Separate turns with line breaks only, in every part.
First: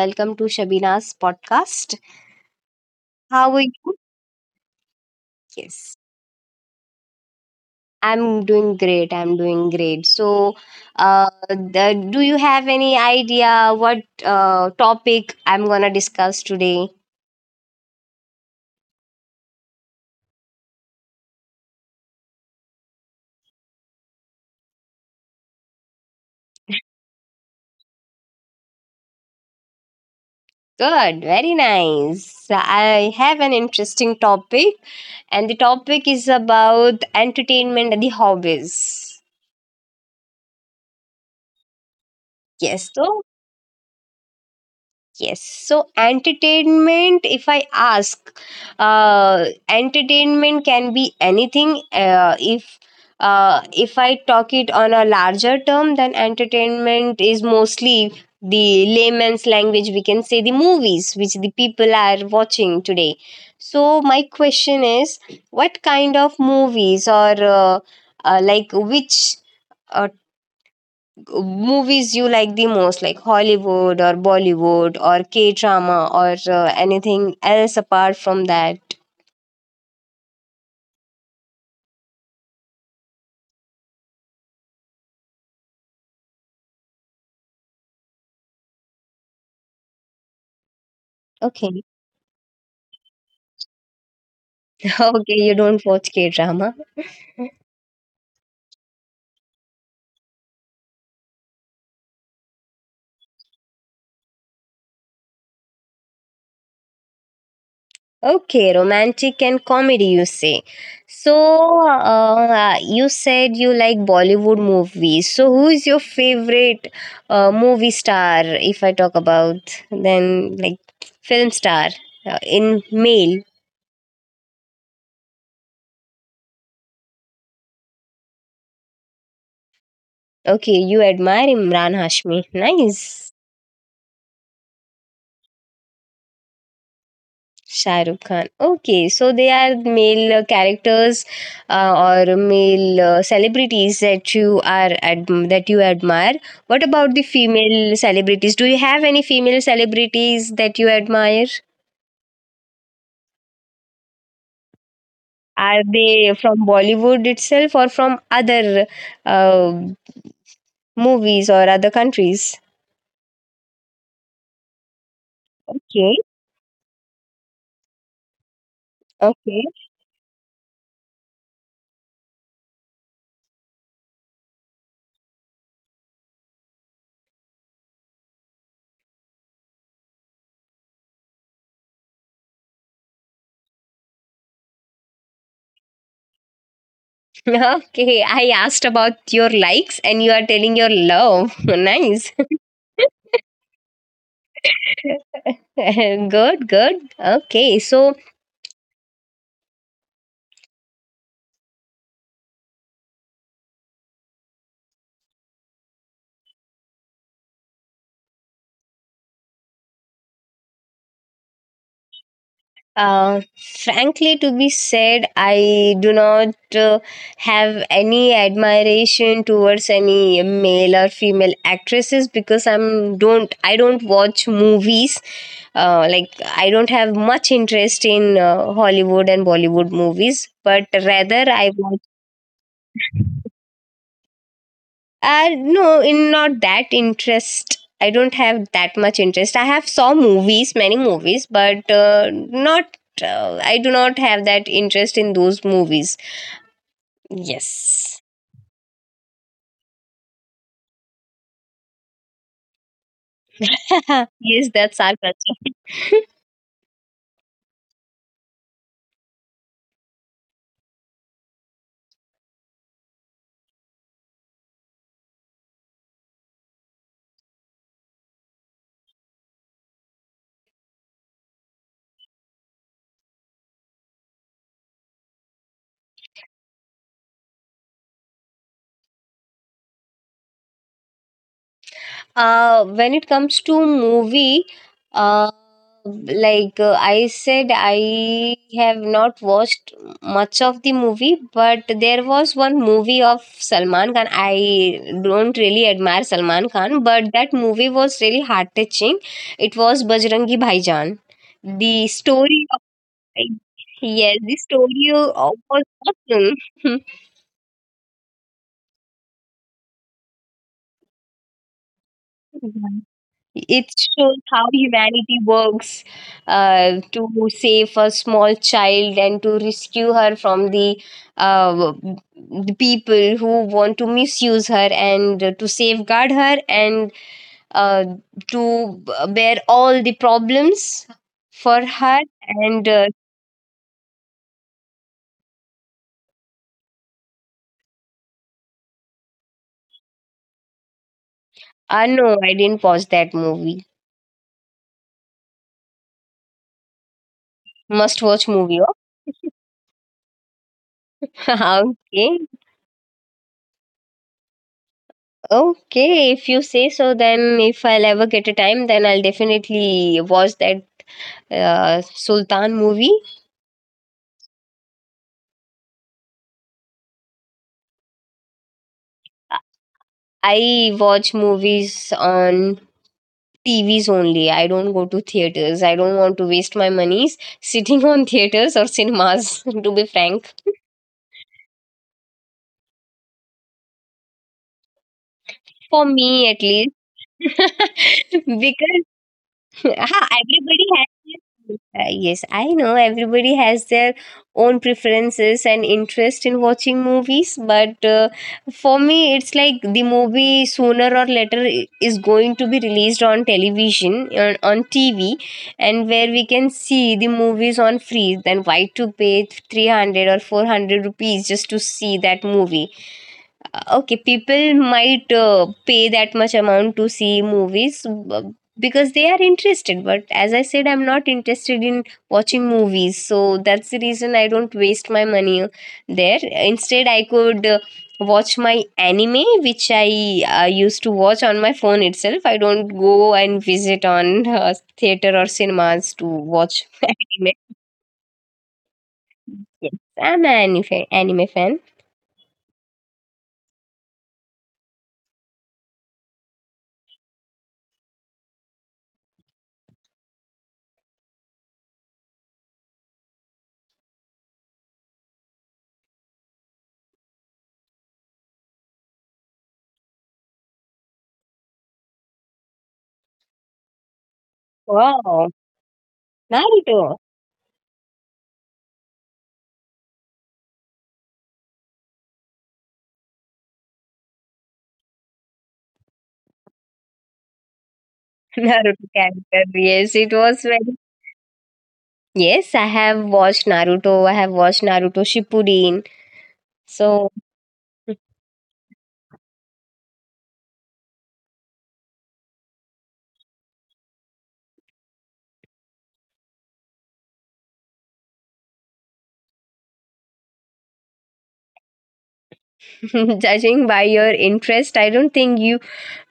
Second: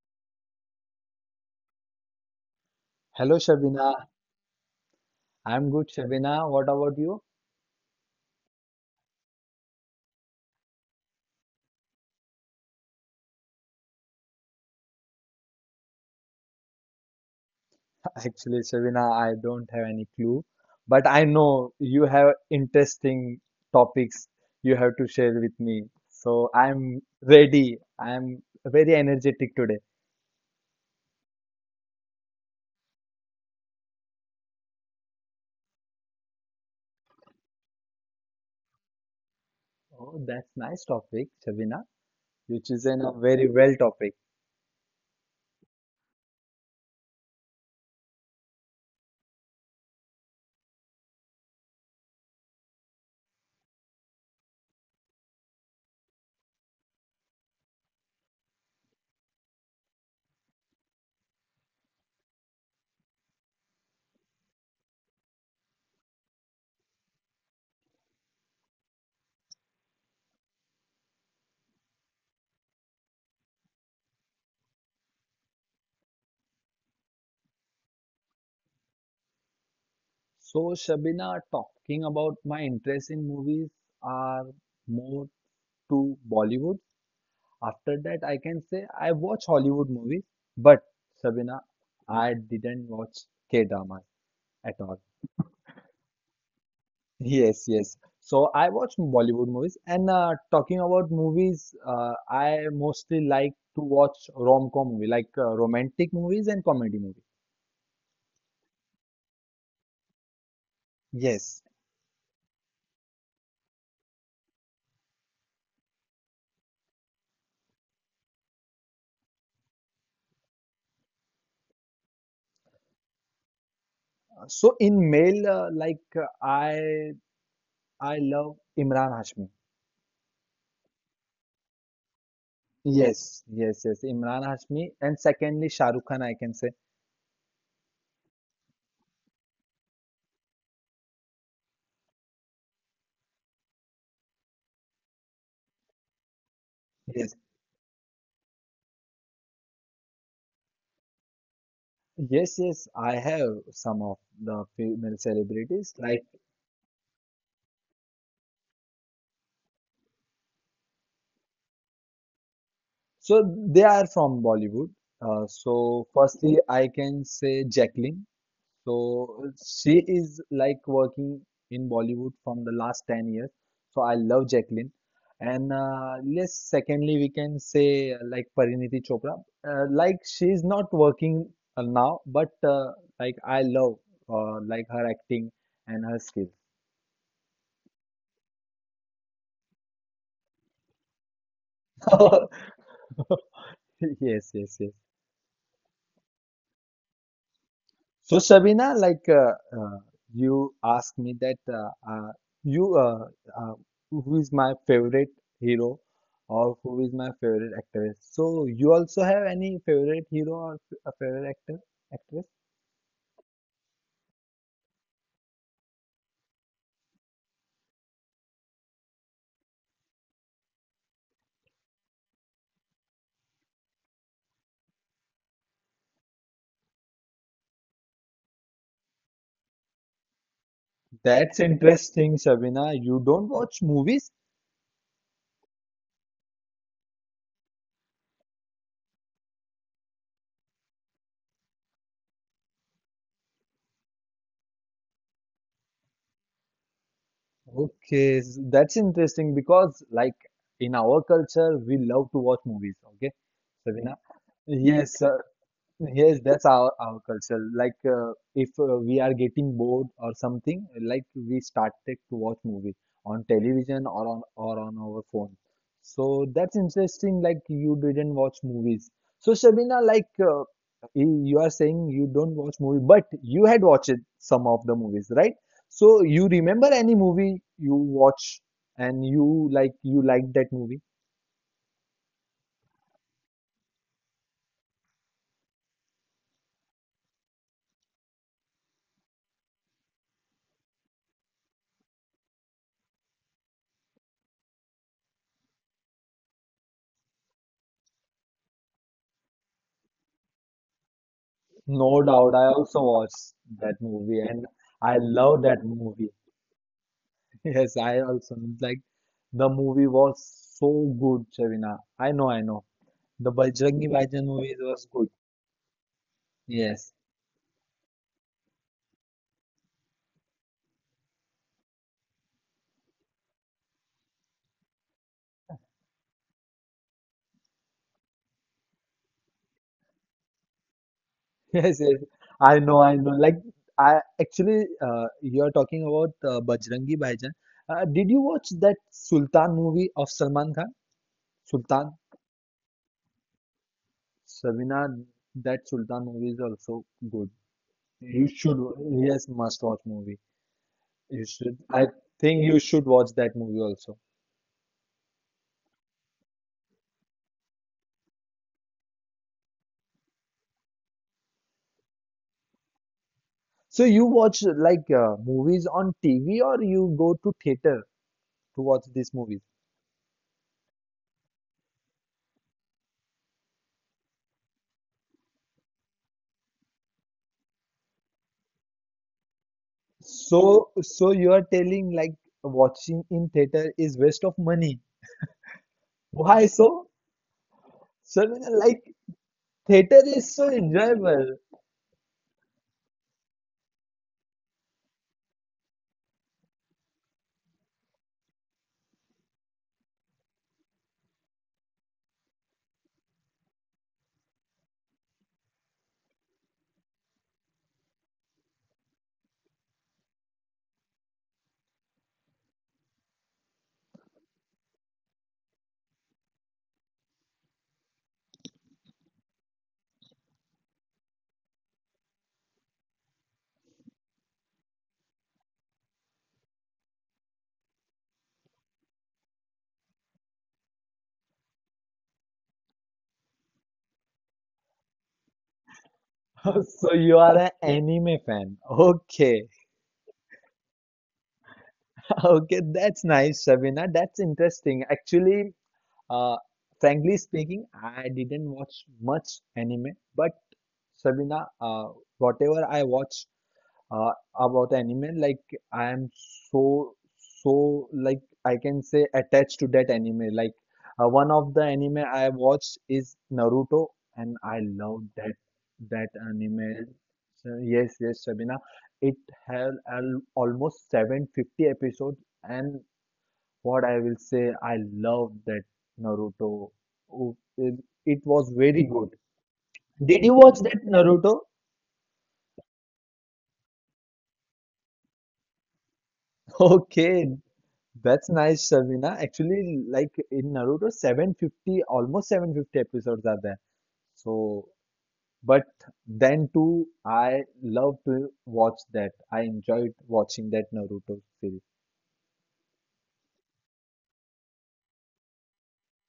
Welcome to Shabina's podcast.
Hello,
How are you?
Shabina. I'm good,
Yes,
Shabina. What about you?
I'm doing great. I'm doing great. So, do you have any idea what topic I'm gonna discuss today?
Actually, Shabina, I don't have any clue, but I know you have interesting topics you have to share with me. So I'm ready. I'm very energetic today.
Good, very nice. I have an interesting topic, and the topic is about entertainment and the hobbies.
Oh, that's nice topic, Shabina. You
Yes,
chosen a
so
very well topic.
Yes. So entertainment, if I ask, entertainment can be anything. If I talk it on a larger term, then entertainment is mostly the layman's language. We can say the movies which the people are watching today. So my question is, what kind of movies or like which uh, movies you like the most, like Hollywood or Bollywood or K drama or anything else apart from that.
So, Shabina, talking about my interest in movies are more to Bollywood. After that, I can say I watch Hollywood movies, but Sabina,
Okay.
I didn't watch K-dramas at all.
okay, you don't watch K drama.
Yes, yes. So I watch Bollywood movies, and talking about movies, I mostly like to watch rom-com movie, like romantic movies and comedy movies.
Okay, romantic and comedy, you say. So,
Yes.
you said you like Bollywood movies. So who is your favorite movie star, if I talk about, then like film star, in male?
So in male, like I love Imran Hashmi.
Okay, you admire Imran Hashmi. Nice.
Yes, yes, yes. Imran Hashmi, and secondly Shah Rukh Khan, I can say.
Shah Rukh Khan. Okay, so they are male characters or male celebrities that you that you admire. What about the
Yes.
female celebrities? Do you have any female celebrities that you admire?
Yes, yes, I have some of the female
Are
celebrities. Like,
they from Bollywood itself or from other uh, movies or other countries?
so they are from Bollywood. So,
Okay.
firstly, I can say Jacqueline. So,
Okay.
she is like working in Bollywood from the last 10 years. So, I love Jacqueline. And yes, secondly, we can say like Pariniti Chopra. Like, she is not working now, but like, I love like her acting and her skills.
Okay. I asked about your likes and you are telling your love. nice.
Yes, yes, yes.
good, good. Okay. So,
So Sabina, like uh, you asked me that you uh, who is my favorite hero or who is my favorite actress. So you also have any favorite hero or a favorite actor actress?
Uh, frankly, to be said, I do not have any admiration towards any male or female actresses because I don't watch movies. Like, I don't have much interest in Hollywood and Bollywood movies, but rather
That's
I watch
interesting, Sabina. You don't watch movies?
No, in not that interest. I don't have that much interest. I have saw movies, many movies, but not. I do not have that interest in those movies. Yes.
Okay, that's interesting because like in our culture we love to watch movies. Okay, Sabina.
yes, that's our
Yes,
culture.
yes, that's our culture. Like, if we are getting bored or something, like we started to watch movie on television or on our phone. So that's interesting. Like you didn't watch movies. So Shabina, like you are saying you don't watch movie, but you had watched some of the movies, right? So you remember any movie you watch and you liked that movie?
When it comes to movie, uh, like I said, I have not watched much of the movie, but there was one movie of Salman Khan. I don't really admire Salman Khan, but that movie was really heart touching. It was Bajrangi Bhaijaan. The
No doubt, I
story of
also watched that movie
Yes, the
and
story
I
of-
love that
was
movie.
awesome.
Yes, I also know. Like the movie was so good, Shavina. I know, I know. The
It
Bajrangi
shows
Bhaijaan
how
movie was good.
humanity works
Yes,
to save a small child and to rescue her from uh, the people who want to misuse her and to safeguard her and uh, to bear all the problems for
yes, yes.
her.
I
And
know,
uh,
I know. Like, I actually, you are talking about Bajrangi Bhaijaan. Did you watch that Sultan movie of Salman Khan?
uh,
Sultan,
no, I didn't watch that movie.
Shavina, that Sultan movie is also good.
Must watch
You
movie.
should, yes, must watch movie. You should.
Oh?
I
okay.
think you should watch that movie also.
Okay, if you say so, then if I'll ever get a time, then I'll definitely watch that Sultan movie.
So you watch like movies on TV or you go to theater to watch these movies?
I watch movies on TVs only. I don't go to theaters. I don't want to waste my monies sitting on theaters or cinemas, to be frank.
So so you are telling like watching in theater is waste of money.
For me, at
Why
least.
so? So
because,
like theater
Ah,
is so enjoyable.
yes, I know everybody has their own preferences and interest in watching movies, but for me, it's like the movie sooner or later is going to be released on television on TV, and where we can see the movies on free. Then why to pay 300 or 400 rupees just to see that movie? Okay, people might pay that much amount to see movies b- because they are interested. But as I said, I'm not interested in watching movies, so that's the reason I don't waste my money there. Instead, I could. Watch my anime which I used to watch on my phone itself. I don't go and visit on theater or cinemas to watch
So you
anime.
are an anime fan. Okay.
Yes, I'm an anime fan, anime fan.
Okay, that's nice, Shabina. That's interesting. Actually, uh, frankly speaking, I didn't watch much anime, but Shabina, whatever I watch uh, about anime, like I am so, so like I can say attached to that anime. Like one of the anime I watched is Naruto, and I love
Wow.
that that
Naruto.
anime. So, yes, yes, Sabina, it had almost 750 episodes, and what I will say, I love that Naruto. Oh, it was
Naruto
very good.
character. Yes, it
Did you
was very.
watch that Naruto?
Yes, I have watched Naruto. I have watched Naruto Shippuden. So,
Okay. That's nice, Shavina. Actually, like in Naruto, 750, almost 750 episodes are there. So, but then too, I love to watch that. I enjoyed watching that Naruto series.
judging by your interest, I don't think you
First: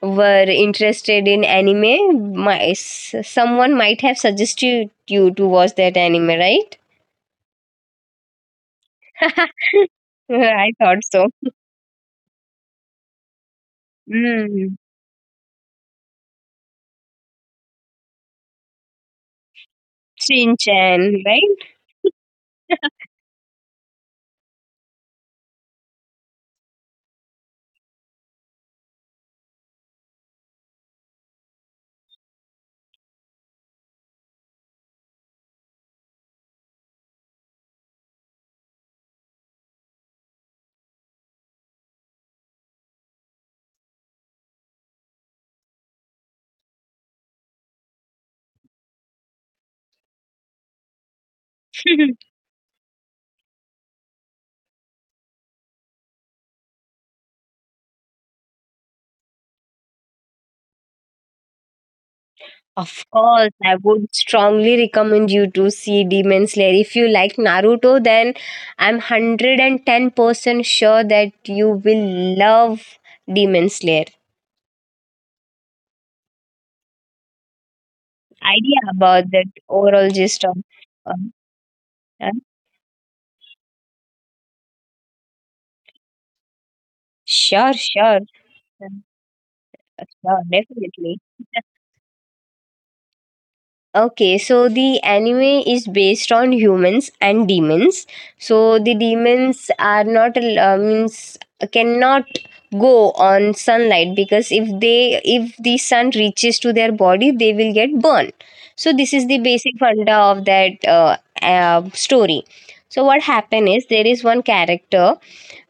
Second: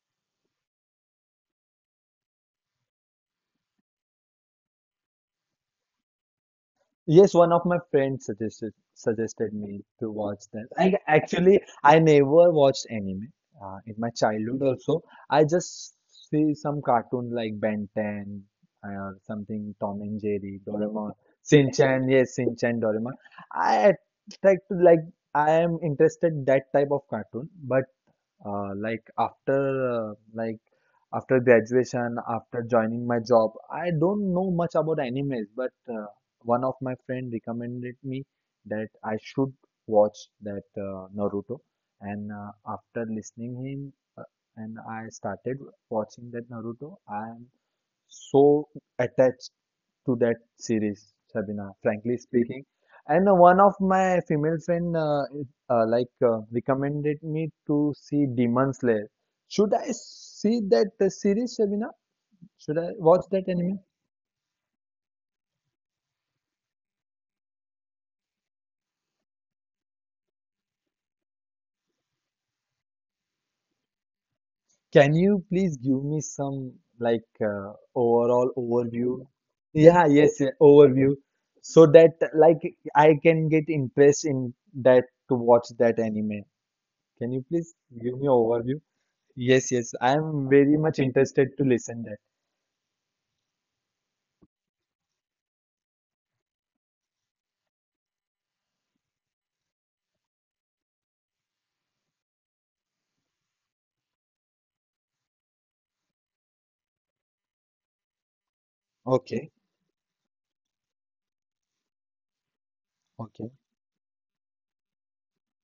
were interested in anime. Someone might have suggested you to watch that anime, right?
Yes, one of my friends suggested me to watch that.
I thought so.
I never watched anime in my childhood
Mm.
also. I just see some cartoon like Ben 10 or something, Tom and Jerry,
Shin-chan,
Doraemon,
right?
Shin Chan. Yes, Shin Chan, Doraemon. I like I am interested that type of cartoon, but after uh, like after graduation, after joining my job, I don't know much about animes, but one of my friend recommended me that I should watch that Naruto, and after listening him, and I started watching that Naruto. I am so attached to that series, Shabina, frankly speaking. And one of my female friend recommended me to see Demon Slayer. Should I see that series, Shabina? Should I
Of
watch that
course, I
anime?
would strongly recommend you to see Demon Slayer. If you like Naruto, then I'm 110% sure that you will love Demon Slayer.
Can you please give me some like overall
Idea
overview?
about that overall
Yeah,
gist
yes, yeah,
of.
overview.
Um,
So that
huh?
like I can get interest in that to watch that anime. Can you
Sure,
please
sure.
give me overview?
Uh,
Yes, yes. I
Sure,
am very much
definitely.
interested to listen that.
Okay, so the anime is based on humans and demons. So the demons are not means cannot go on sunlight because if the sun reaches to their body, they will get burned. So this is the
Okay,
basic funda of that story. So what
okay,
happened is there is one character.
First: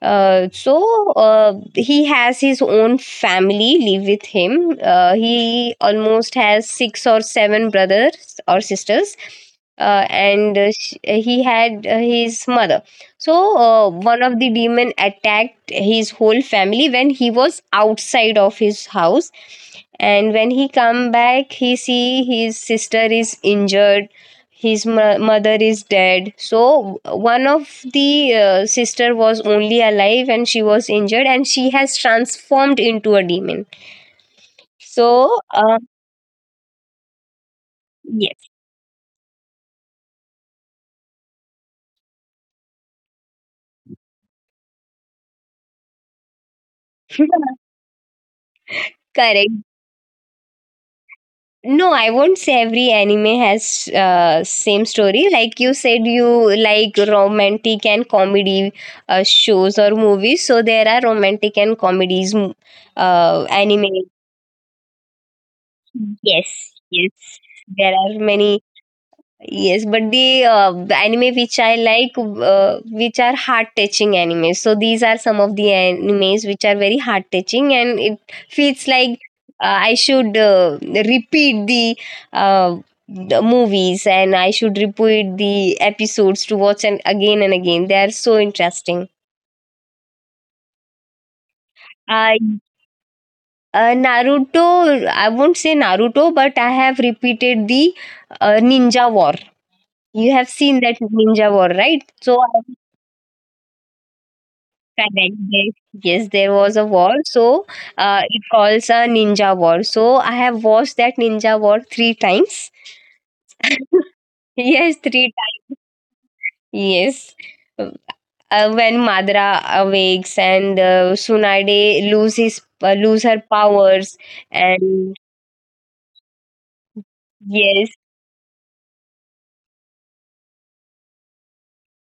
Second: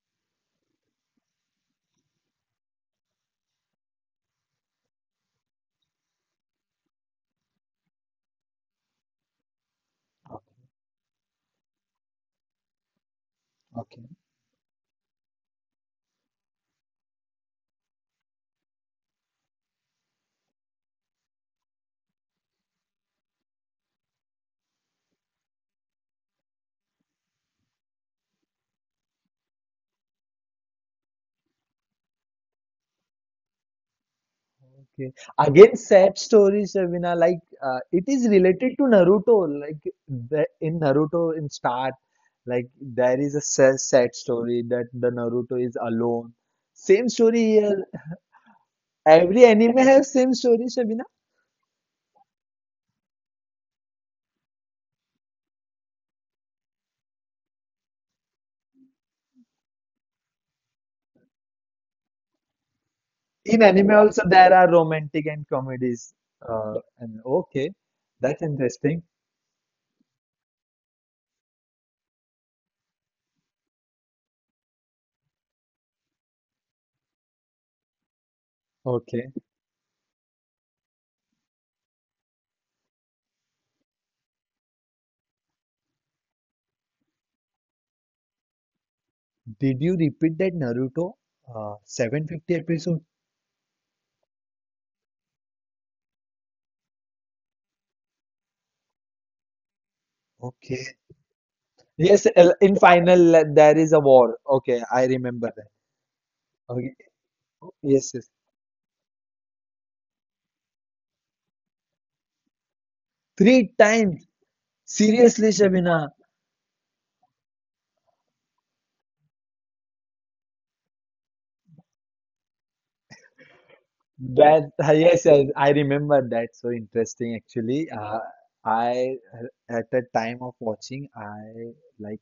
So he has his own family live with him. He almost has six or seven brothers or sisters,
okay,
and he had his mother. So
okay,
one of the demon attacked his whole family when he was outside of his house, and when he come back, he see his sister is injured, his mother is dead. So one of the sister was only alive, and she was injured, and she has transformed into a demon.
okay.
So
Again, sad stories, Shavina. Like it is
yes.
related to Naruto. Like the, in Naruto, in start, like there is a sad, sad story that the Naruto is alone. Same story here. Every
correct.
anime has same story, Shavina.
No, I won't say every anime has same story. Like you said, you like romantic and comedy shows or movies. So there are romantic and comedies,
In anime
anime.
also there are romantic and comedies.
Yes,
And
yes,
okay,
there are
that's
many.
interesting.
Yes, but the anime which I like, which are heart touching animes. So these are some of the animes which are very heart touching, and it feels like
Okay.
I should repeat uh, the movies, and I should repeat the episodes to watch and again and again. They are so interesting.
Did you repeat that Naruto?
I
750 episode?
Naruto. I won't say Naruto, but I have repeated the Ninja War. You have seen
Okay.
that Ninja War, right?
Yes, in final there is a war. Okay, I
Correct.
remember that.
Yes, yes, there was a
Okay.
war. So
Yes, yes.
it calls a ninja war. So I have watched that ninja war three times.
Three times.
Yes, three
Seriously,
times.
Shabina.
Yes. When Madra awakes and Sunade lose her powers,
That
and
yes, yes, I remember that. So interesting, actually.
yes.
I at the time of watching, I like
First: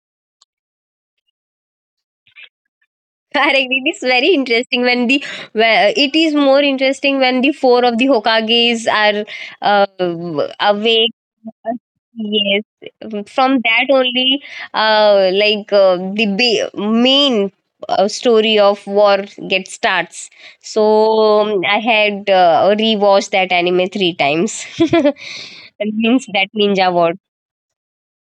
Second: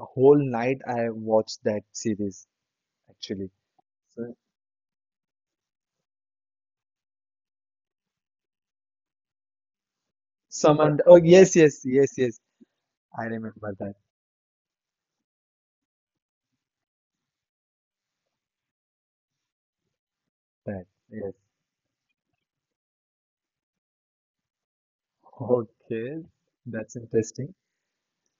a whole night I watched that series actually.
Correct. It is very
So,
interesting when the where it is more interesting when the four of the Hokages are
summoned.
awake.
Oh yes, yes, yes, yes.
Yes,
I
from
remember
that
that.
only, like the main story of war gets starts.
That yes.
So I had rewatched that anime three times. That
Okay,
means that Ninja
that's
War.
interesting.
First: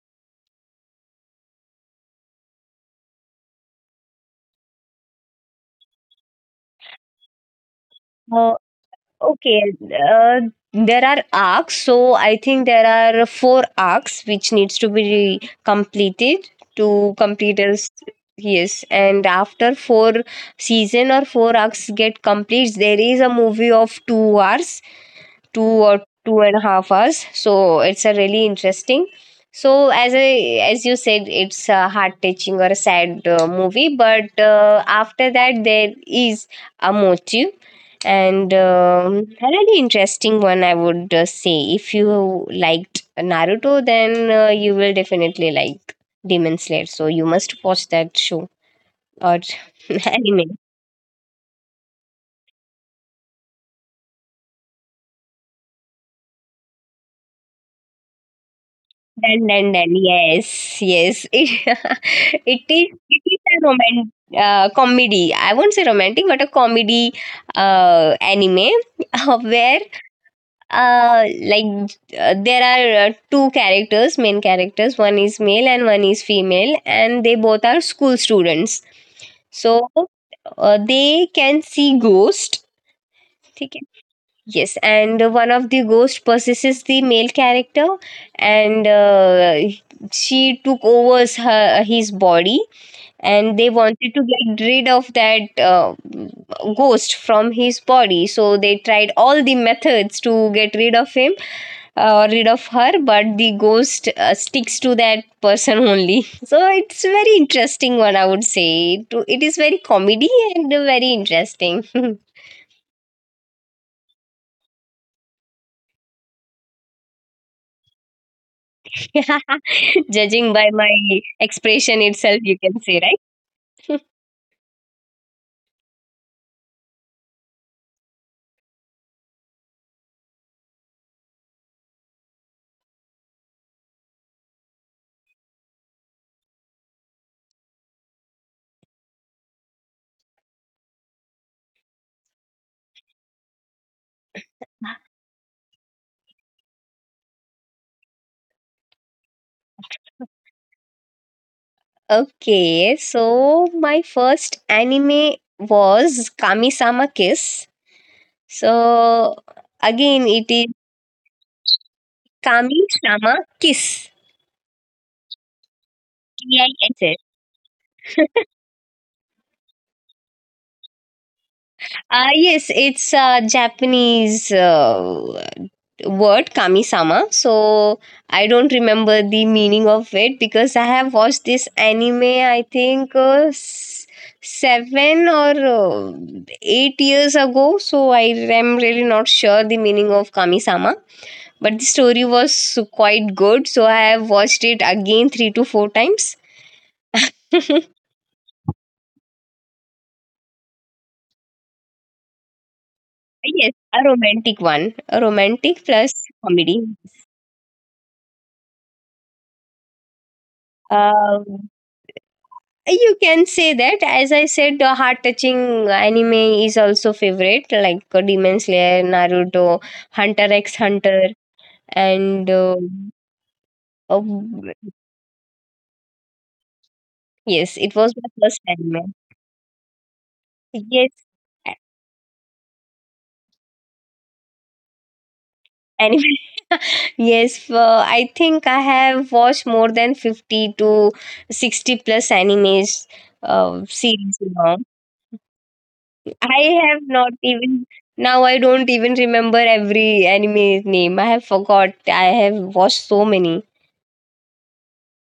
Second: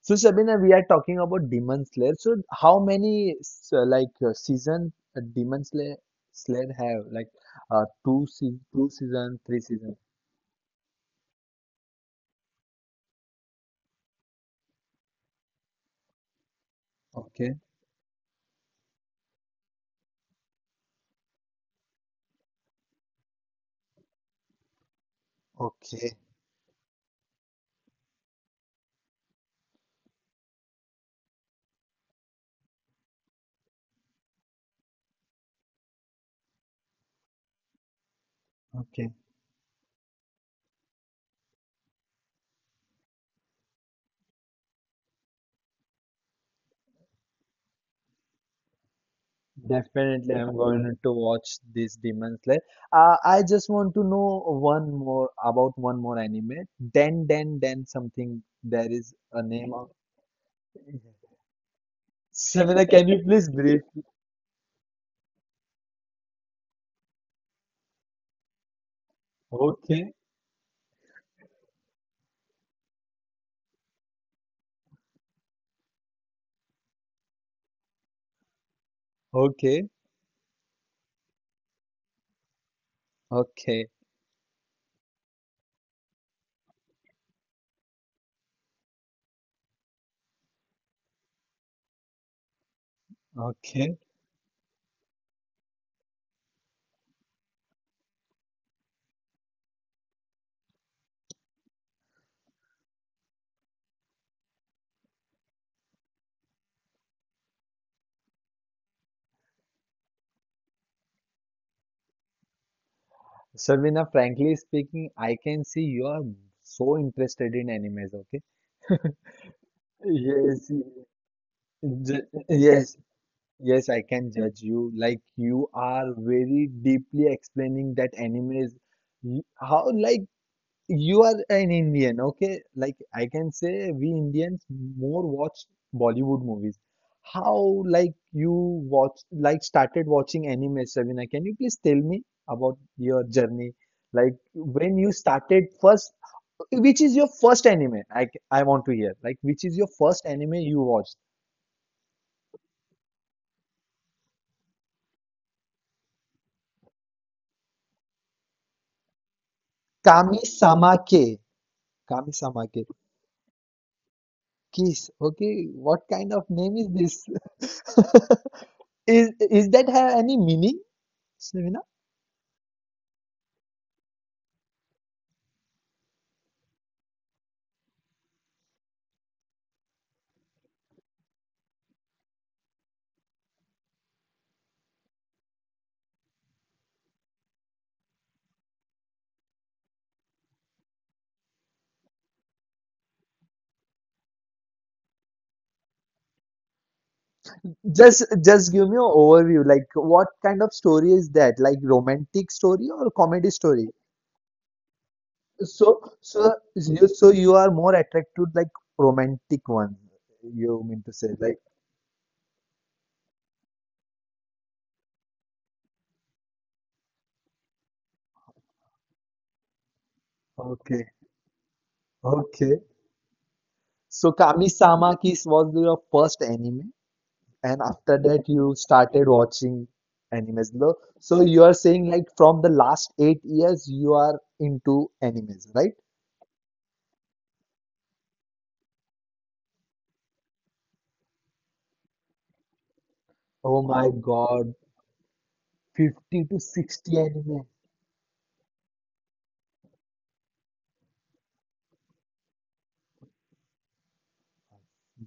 So, Shabina, we are talking about Demon Slayer. So, how many season Demon Slayer have? Like two season, three
Okay,
season.
there are arcs, so I think there are four arcs which needs to be completed to complete
Okay,
us. Yes, and after four season or four arcs get complete, there is a movie of 2 hours, two or
okay,
two and a half hours. So it's a really interesting. So, as you said, it's a heart touching or a sad movie, but after that there is a motive, and
okay.
a really interesting one. I would say, if you liked Naruto, then you will definitely like Demon Slayer. So you must watch that show or anime.
Definitely, I'm going to watch this Demon Slayer. I just want to know one more about one more anime. Den Den Den something. There is
then
a
then
name
then
of.
yes, yes,
Shabina, can
it
you
is
please
a
brief?
romantic comedy. I won't say romantic, but a comedy anime, where
Okay,
Like, there are two characters, main characters. One is male and one is female, and they both are school students. So
okay,
they can see ghost. ठीक है?
okay.
Yes, and one of the ghost possesses the male character, and she took over his body, and they
Okay.
wanted to get rid of that ghost from his body. So they tried all the methods to get rid of her, but the ghost sticks to that person only. So it's very interesting one, I would say. It is very comedy and very interesting.
Sarvina, frankly speaking, I can see you are so interested in animes, okay?
Judging by
Yes,
my expression itself, you can
yes,
say,
yes,
right?
I can judge you. Like you are very deeply explaining that anime is. How like you are an Indian, okay? Like I can say we Indians more watch Bollywood movies. How like you watch, like started watching anime, Savina? Can you please tell me about your journey? Like when you started first, which is your first anime? I want to hear. Like which is your first anime you watched?
Okay, so my first anime was Kami-sama Kiss. So again,
Kami
it is
Samake. Kami Samake.
Kami-sama Kiss.
Kiss. Okay, what kind of name is
Kiss.
this? Is that have any meaning, Savina?
Yes, it's a Japanese word, Kami-sama. So I don't remember the meaning of it because I have watched this anime, I think, seven or 8 years ago. So I am really not sure the meaning of Kami-sama. But the story was so quite good, so I have watched it again three to four times.
Just give me an overview. Like what kind of story is that? Like romantic story or comedy
Yes,
story?
a romantic one, a romantic
So
plus
so
comedy.
you so you are more attracted to like romantic one. You mean to say like
Um, you can say that. As I said, the heart-touching anime is also favorite, like Demon Slayer, Naruto, Hunter X
okay,
Hunter, and
okay.
uh,
So Kami-sama Kiss was your first anime,
yes,
and
it was
after
my
that
first
you
anime.
started watching animes. Lo-
Yes,
So you
a-
are saying like from the last 8 years you are into animes, right?
anime. Yes, I think I have watched more than 50 to 60 plus animes
Oh my
series now.
God, 50 to
I have
60
not
anime.
even, Now I don't even remember every anime name. I have forgot. I have watched so many.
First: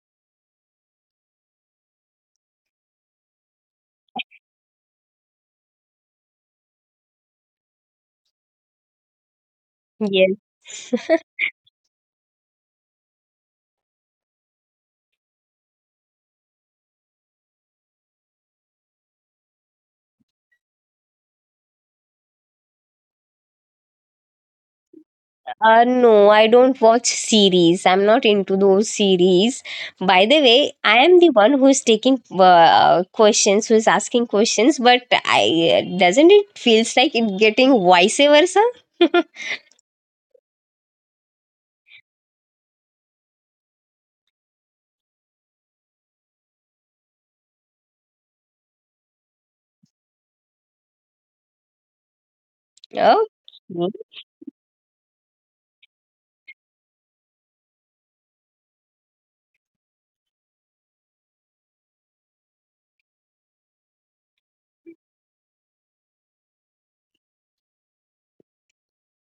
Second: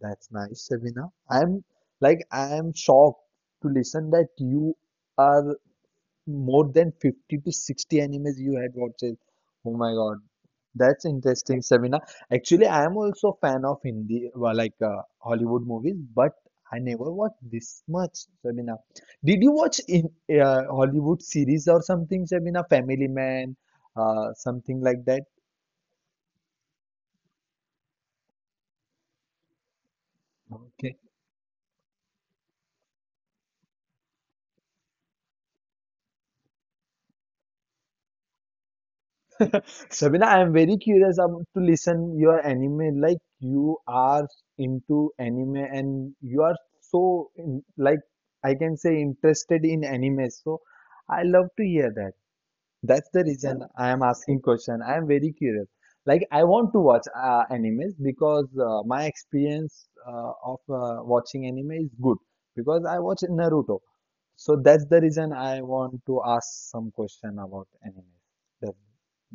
That's nice, Savina. I am shocked to listen that you are more than 50 to 60 animes you had watched. Oh my God.
Yes.
That's interesting, Savina. Actually, I am also a fan of Hindi, well, like Hollywood movies, but I never watched this much, Sabina. Did you watch in Hollywood series or something, Sabina? Family Man, something like that?
No, I don't watch series. I'm not into those series. By the way, I am the one who is taking questions, who is asking questions, but I doesn't it feels like it getting vice versa?
Sabina, I'm very curious about to listen your anime. Like you are into anime and you are so in, like I can say interested in anime. So I love to hear that. That's
Okay.
the reason I am asking question. I am very curious. Like I want to watch animes because my experience of watching anime is good because I watch Naruto. So that's the reason I want to ask some question about anime. That,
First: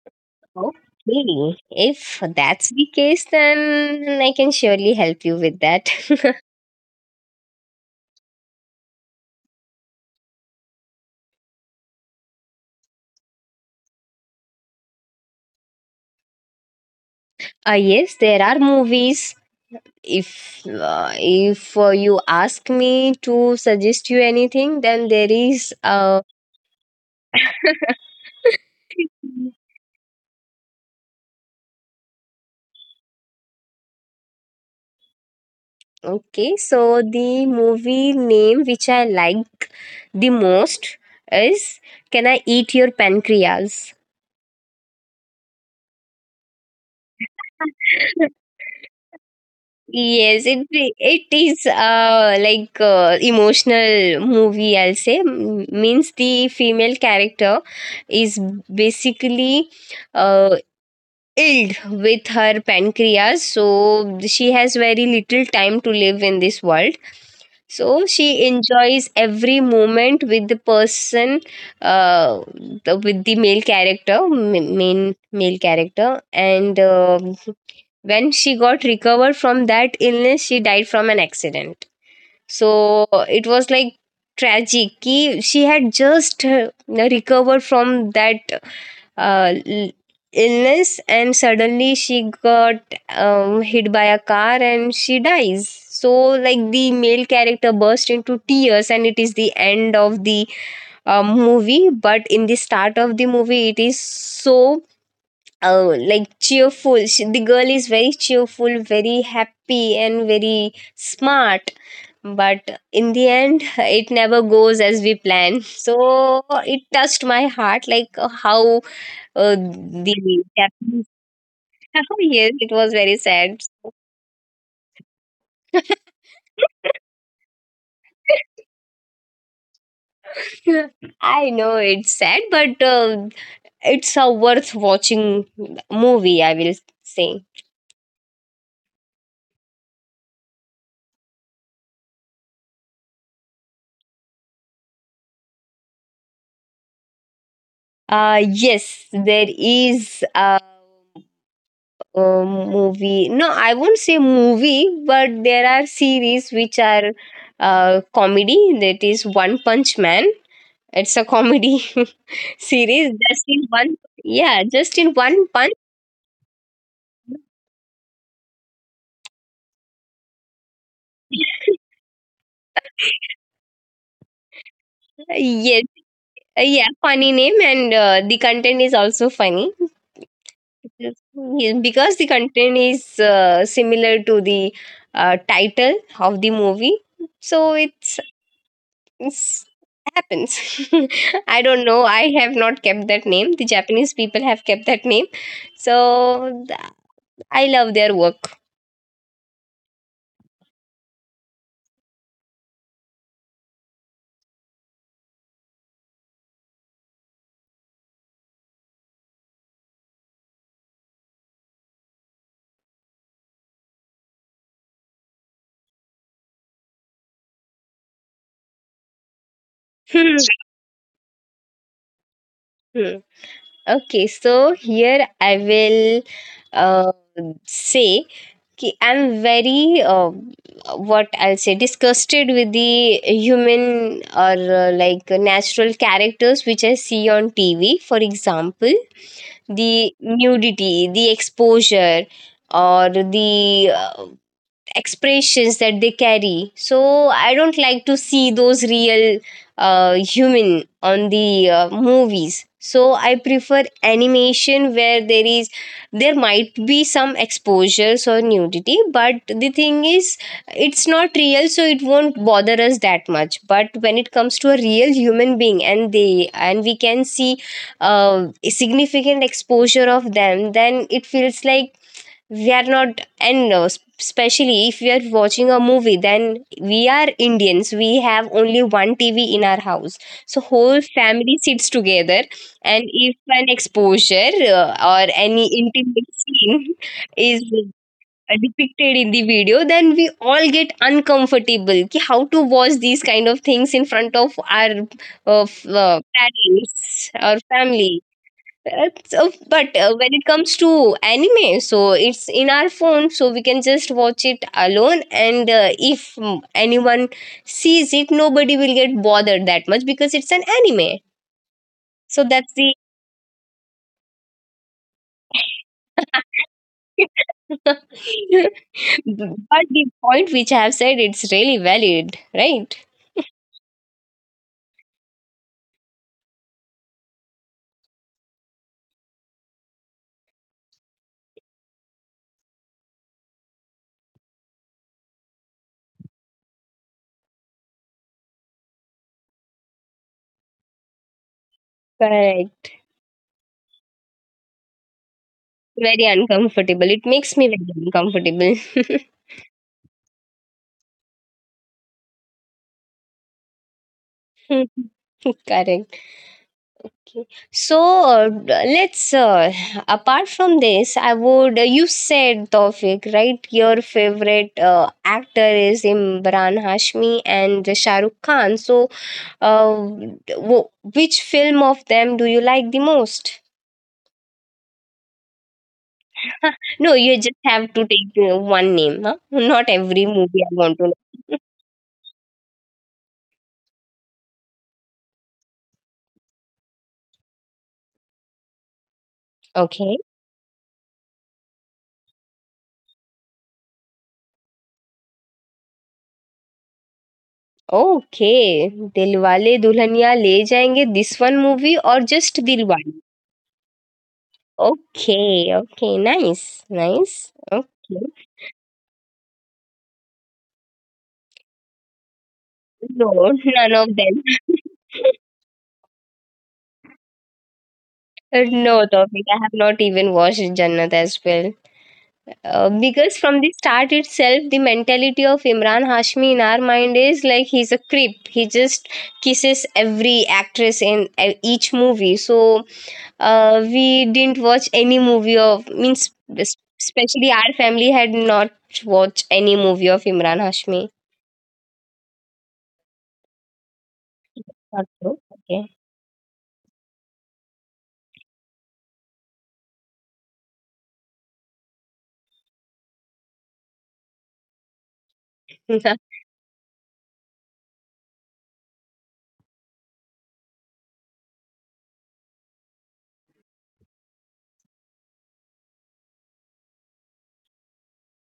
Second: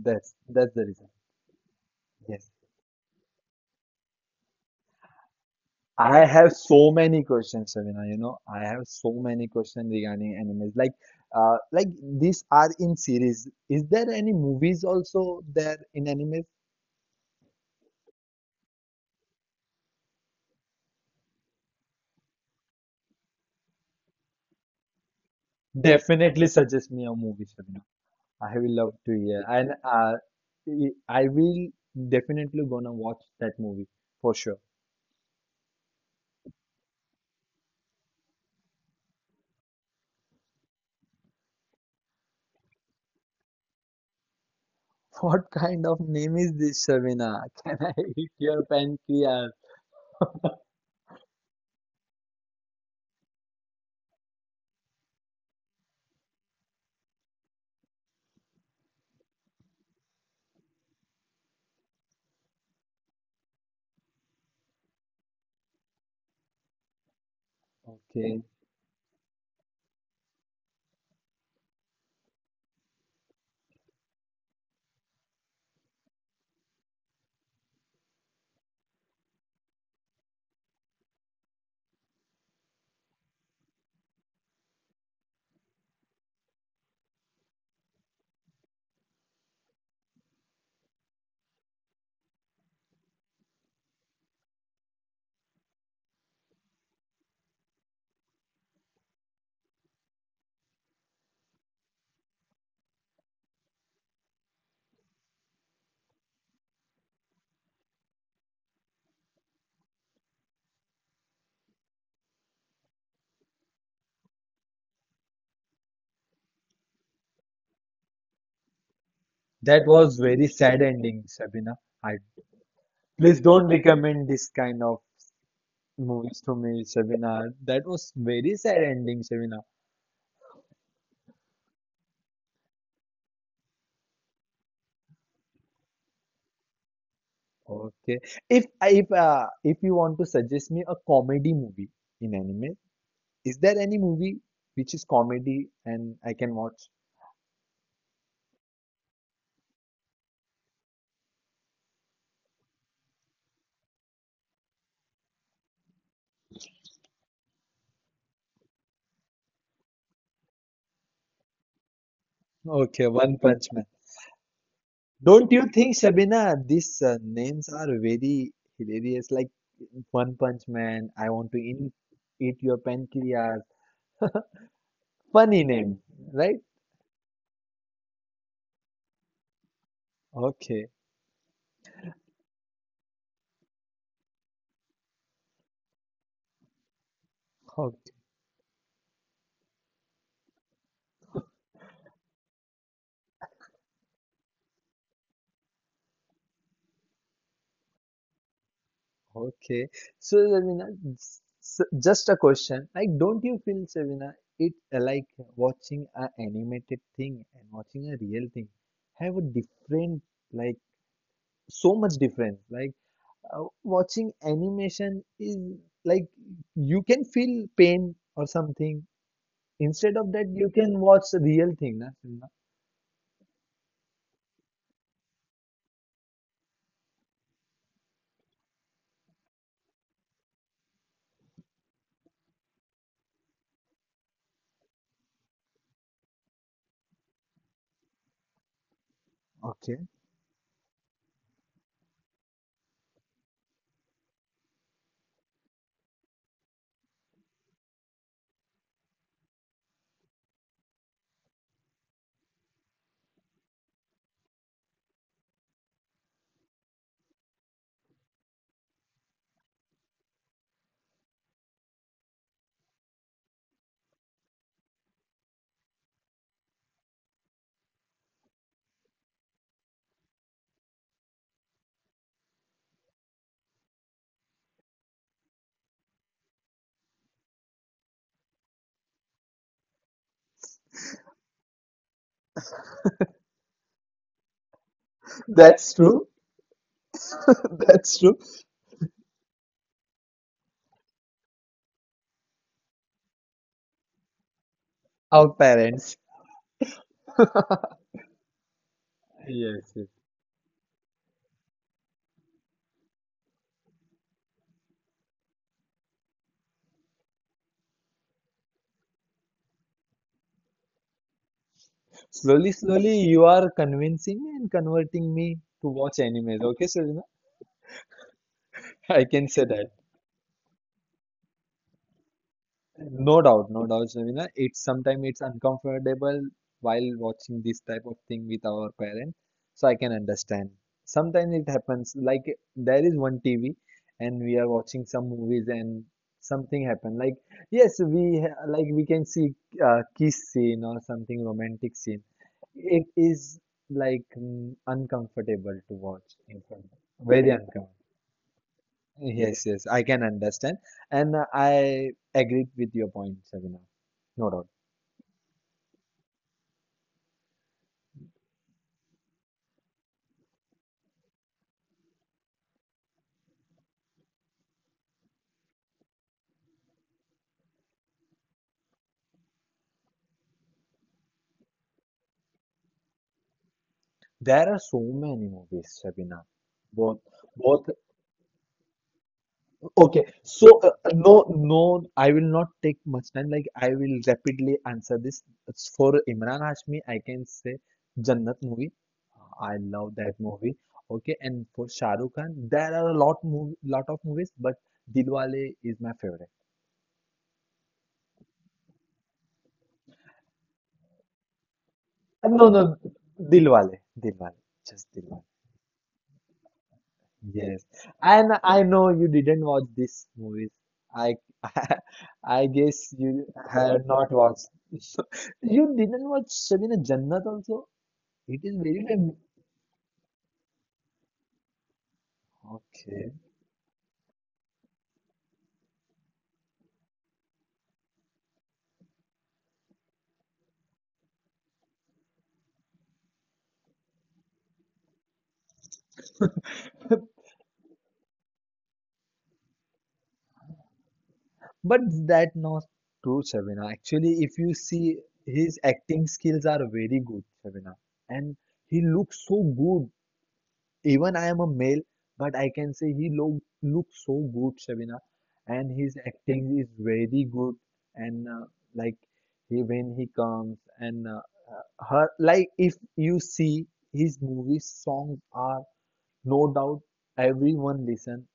that's the reason.
Okay. If
Yes.
that's the case, then I can surely help you with that.
I have so many questions, Savina. You know, I have so many questions regarding animes. Like, uh, like these are in series. Is there any movies also there in anime?
Yes, there are movies. If you ask me to suggest you anything, then there is
Definitely suggest me a movie, Shabina. I will love to hear, and I will definitely gonna watch that movie for sure.
okay. So the movie name which I like the most is "Can I Eat Your Pancreas?"
What kind of name is this, Shabina? Can I eat your pancreas?
Yes, it is like emotional movie, I'll say. Means the female character is basically uh ill with her pancreas, so she has very little time to live in this world, so
Okay,
she enjoys every moment with the person, uh, with the male character, main male character. And when she got recovered from that illness, she died from an accident. So it was like tragic कि she had just recovered from that uh, l- illness and suddenly she got hit by a car and she dies. So like the male character burst into tears, and it is the end of the movie. But in the start of the movie it is so like cheerful, she, the girl is very cheerful, very happy and very smart, but in the end it never goes as we plan. So it touched my heart like how
that was
the
very sad
Japanese.
ending, Shabina. I
Yes, it was very
please
sad.
don't recommend this kind of movies to me, Shabina. That was very sad ending, Shabina.
I know it's sad, but it's a worth watching movie, I will say.
Okay, if you want to suggest me a comedy movie in anime. Is there any movie which is comedy and I can watch?
Yes, there is a movie. No, I won't say movie, but there are series which are comedy. That is One Punch Man. It's a comedy
Okay,
series.
One Punch Man.
Yeah, just in one
Don't you
punch.
think, Shabina, these names are very hilarious? Like One Punch Man, I want to eat your pancreas. Funny
Yes.
name, right?
Yeah, funny name, and the content is also funny
Okay,
because yeah, because the content is similar to the title of the movie. So
okay,
it's happens. I don't know. I have not kept that name. The Japanese people have kept that name. So I love their work.
okay. So, Shabina, just a question. Like, don't you feel, Shabina, it like watching a animated thing and watching a real thing have a different, like, so much difference. Like, watching animation is like you can feel pain or something. Instead of that,
Hmm.
you can watch the real thing. Na, Simba?
Hmm. Okay, so here I will uh, say, Ki I'm very, what I'll say, disgusted with the human or like natural characters which I see on TV. For example,
Okay,
the nudity, the exposure, or the expressions that they carry. So I don't like to see those real human on the movies. So I prefer animation where there might be some exposures or nudity, but the thing is it's not real, so it won't bother us that much. But when it comes to a real human being, and they, and we can see a significant exposure of them, then it feels like we are not. And especially if we are watching a movie, then we are Indians, we have only one TV in our house, so whole family sits together, and if an exposure or any
that's true.
intimate scene is
That's true.
depicted in the video, then we all get uncomfortable, ki how to watch these kind of things in front of our
Our parents.
parents or family. that's uh, but
Yes, yes.
uh, when it comes to anime, so it's in our phone, so we can just watch it alone. And if anyone sees it, nobody will get bothered that much because it's an anime. So that's
Slowly,
the
slowly, you are convincing me and converting me to watch animes. Okay, Sarina?
But
I can
the
say that.
point which I have said, it's really valid, right?
No doubt, no doubt, Shamina. It's sometimes it's uncomfortable while watching this type of thing with our parents, so I can understand. Sometimes it happens like there is one TV and we are watching some movies and something happened. Like yes, like we can see kiss scene or something romantic scene.
Correct.
It is like uncomfortable to
Very
watch in front,
uncomfortable. It
very
makes me very
uncomfortable.
uncomfortable.
Yes, yes, I can understand. And I agreed with your point, Sabina. No doubt.
Correct. So, uh, let's, uh, apart from this, you said Tawfiq, right? Your favorite actor is Imran Hashmi and Shah Rukh Khan. So, uh, w- which film of them do you like the most?
There are so many movies, Sabina.
No,
Both,
you just
both.
have to take one name. Huh? Not
Okay,
every movie I
so
want to
no,
know.
no, I will not take much time. Like, I will rapidly answer this. It's for Imran Hashmi, I can say Jannat movie. I love
Okay.
that movie. Okay, and for Shah Rukh Khan, there are lot of movies, but Dilwale is my favorite.
Okay. Dilwale Dulhania Le Jayenge, this one movie, or just
No, no,
Dilwale?
Dilwale, just Dilwale.
Okay, okay, nice, nice.
Yes,
Okay.
and I know you didn't watch this movies. I, I, guess
No,
you
none
have
of
not
them.
watched. You didn't watch Shabina Jannat also. It is very
No,
fam-
topic. I have not even watched Jannat as well. Because from the start itself, the mentality of Imran Hashmi in our mind is like he's a creep. He just kisses every actress in each movie. So we didn't watch any movie of, means,
Okay,
especially our family had not watched any movie of Imran Hashmi.
but that not true, Shabina. Actually, if you see
Okay.
his
Okay.
acting skills are very good, Shabina, and he looks so good. Even I am a male, but I can say he look looks so good, Shabina, and his acting is very good. And like he when he comes and her like if you see his movie songs are no doubt everyone listen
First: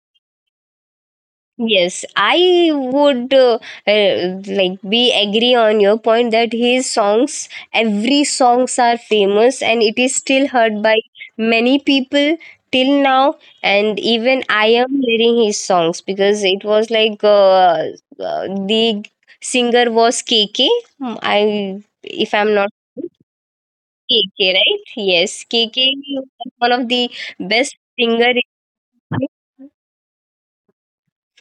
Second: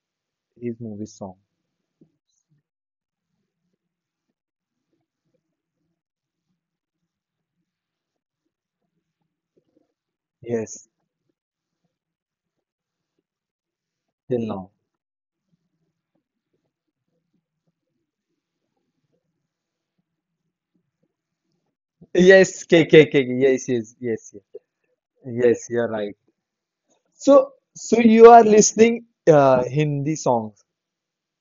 his movie song.
Yes, I would like be agree on your point that his songs, every songs are famous, and it is still heard
Yes,
by many people till now. And even
till
I
now.
am hearing his songs because it was like the singer was KK. Hmm, I if I'm
Yes,
not wrong,
KKK. Yes, yes,
K.
yes, yes.
K, right? Yes,
Yes,
K
you're
K
right.
was one of the
So,
best
so you
singer.
are listening Hindi songs.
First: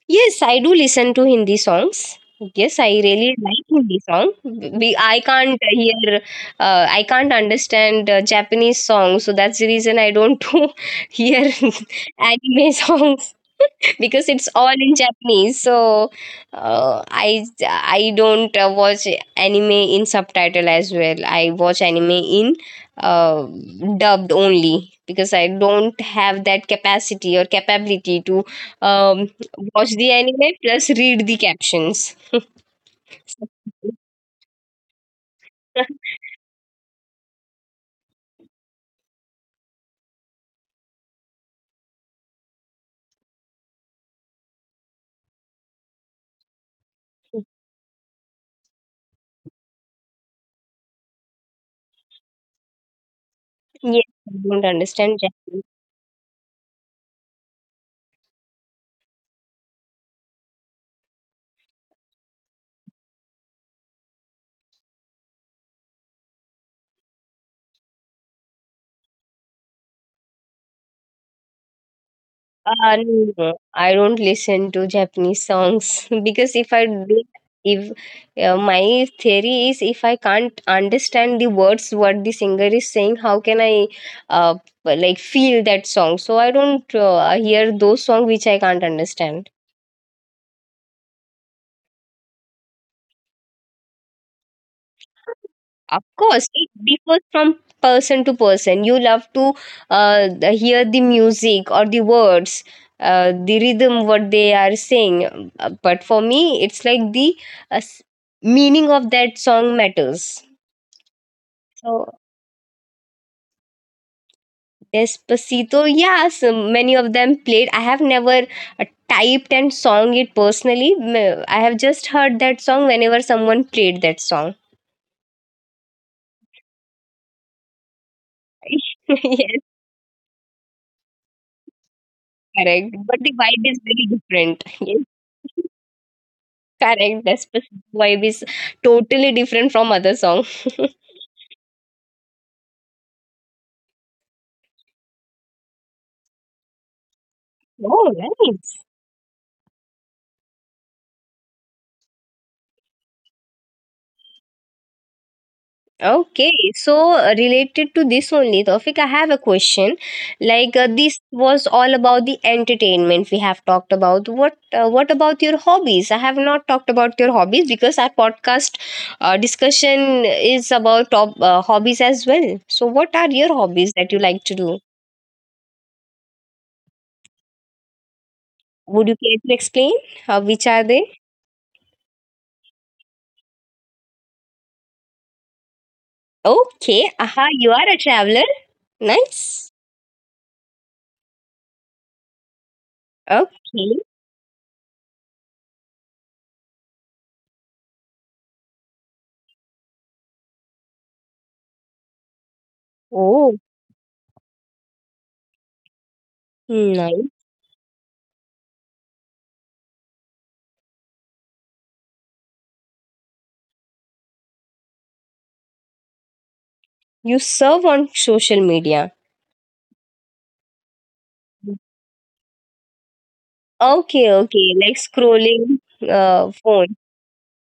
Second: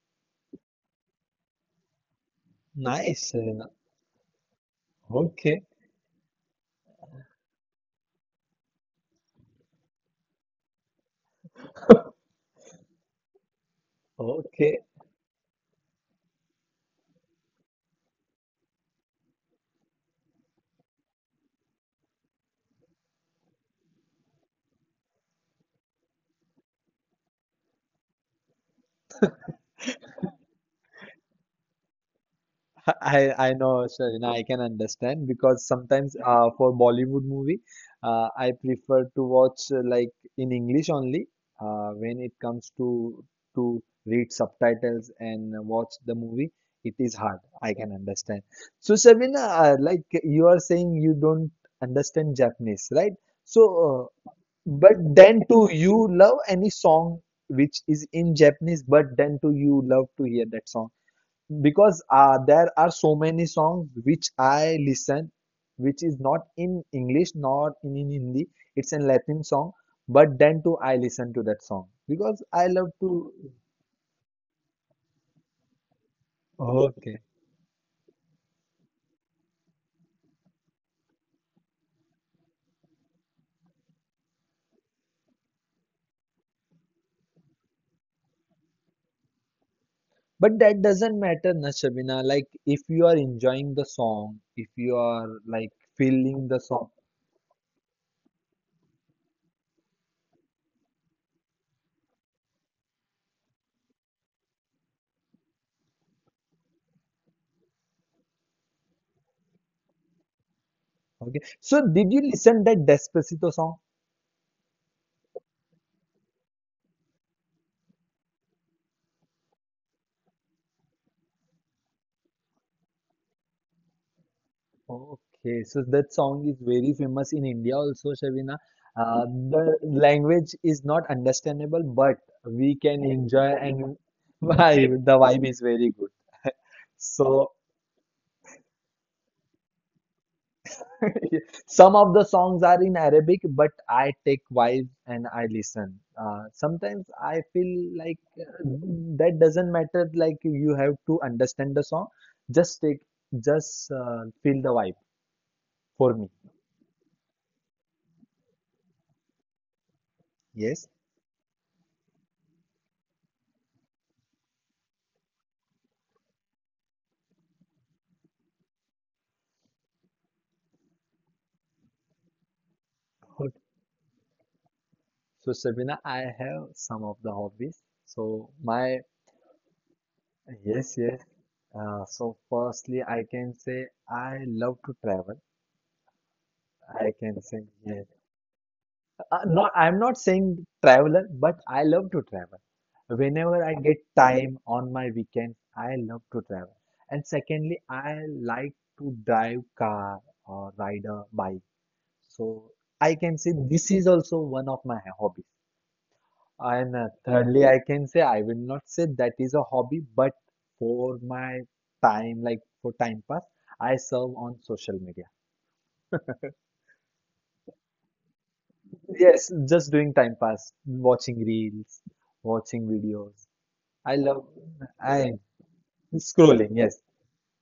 Yes, I do listen to Hindi songs. Yes, I
Nice.
really like
Serena.
Hindi song. We, I can't
Okay.
hear, I can't understand Japanese songs, so that's the reason I don't do hear anime songs because it's all
Okay,
in Japanese. So I don't watch anime in subtitle as well. I watch anime in uh, dubbed only because I don't have that capacity or capability to um, watch the anime plus read the captions.
I know, Sharina, I can understand because sometimes for Bollywood movie, I prefer to watch like in English only. When it comes to read subtitles and watch the movie, it is hard. I can understand. So, Sharina, like you are saying, you don't understand Japanese, right? So,
Yes, I don't
but
understand
then
Japanese.
too, you love any song which is in Japanese, but then too, you love to hear that song, because there are so many songs which I listen, which is not in English, not in, in Hindi. It's a Latin song, but then too I listen to that song because I love
No,
to.
no, no. I don't listen to Japanese songs because if I
Okay.
do, if my theory is, if I can't understand the words what the singer is saying, how can I uh, like feel that song? So I don't hear those songs which I can't understand.
But that doesn't matter, na Shabina. Like if you are enjoying the song, if you are like
Of course,
feeling the
it
song.
differs from person to person. You love to hear the music or the words, the rhythm, what they are saying. But for me, it's like the uh, s- meaning of that song matters.
Okay. So
So,
did you listen that Despacito song?
Despacito, yes, many of them played. I have never uh, typed and sung it personally. I have just heard that song whenever someone played that song.
Okay, so that song is very famous in India also, Shabina. Uh,
Yes,
the language is not understandable, but we
correct.
can
But the
enjoy
vibe is
and
very different.
vibe. The vibe is very good.
Correct. The
So
specific vibe is totally different from other song.
some of the songs are in Arabic, but I take vibe and I listen. Sometimes I feel
Oh,
like
nice.
that doesn't matter. Like you have to understand the song. Just take, just feel the vibe for me.
Okay, so related to this only, Tawfiq, I have a question. Like
Yes.
this was all about the entertainment we have talked about. What about your hobbies? I have not talked about your hobbies because our podcast discussion is about top hobbies as well. So, what are your hobbies that you like to do?
So Sabina, I have some of the hobbies. So my
Would you care to explain which are
yes,
they?
yes. So firstly, I can say I love to travel. I
Okay,
can
aha,
say
you are a
yes.
traveler.
Not,
Nice.
I'm not saying traveler, but I love to travel. Whenever I get
Okay.
time on my weekends, I love to travel. And secondly, I like to drive car or ride a bike. So I can say
Oh,
this is also one of my hobbies. And
nice.
thirdly, I can say I will not say that is a hobby, but for my time, like for time pass, I serve on social media.
You serve on social media.
Yes, just doing time pass, watching reels, watching videos. I
Okay,
love,
okay. Like
I
scrolling
scrolling.
phone.
Yes,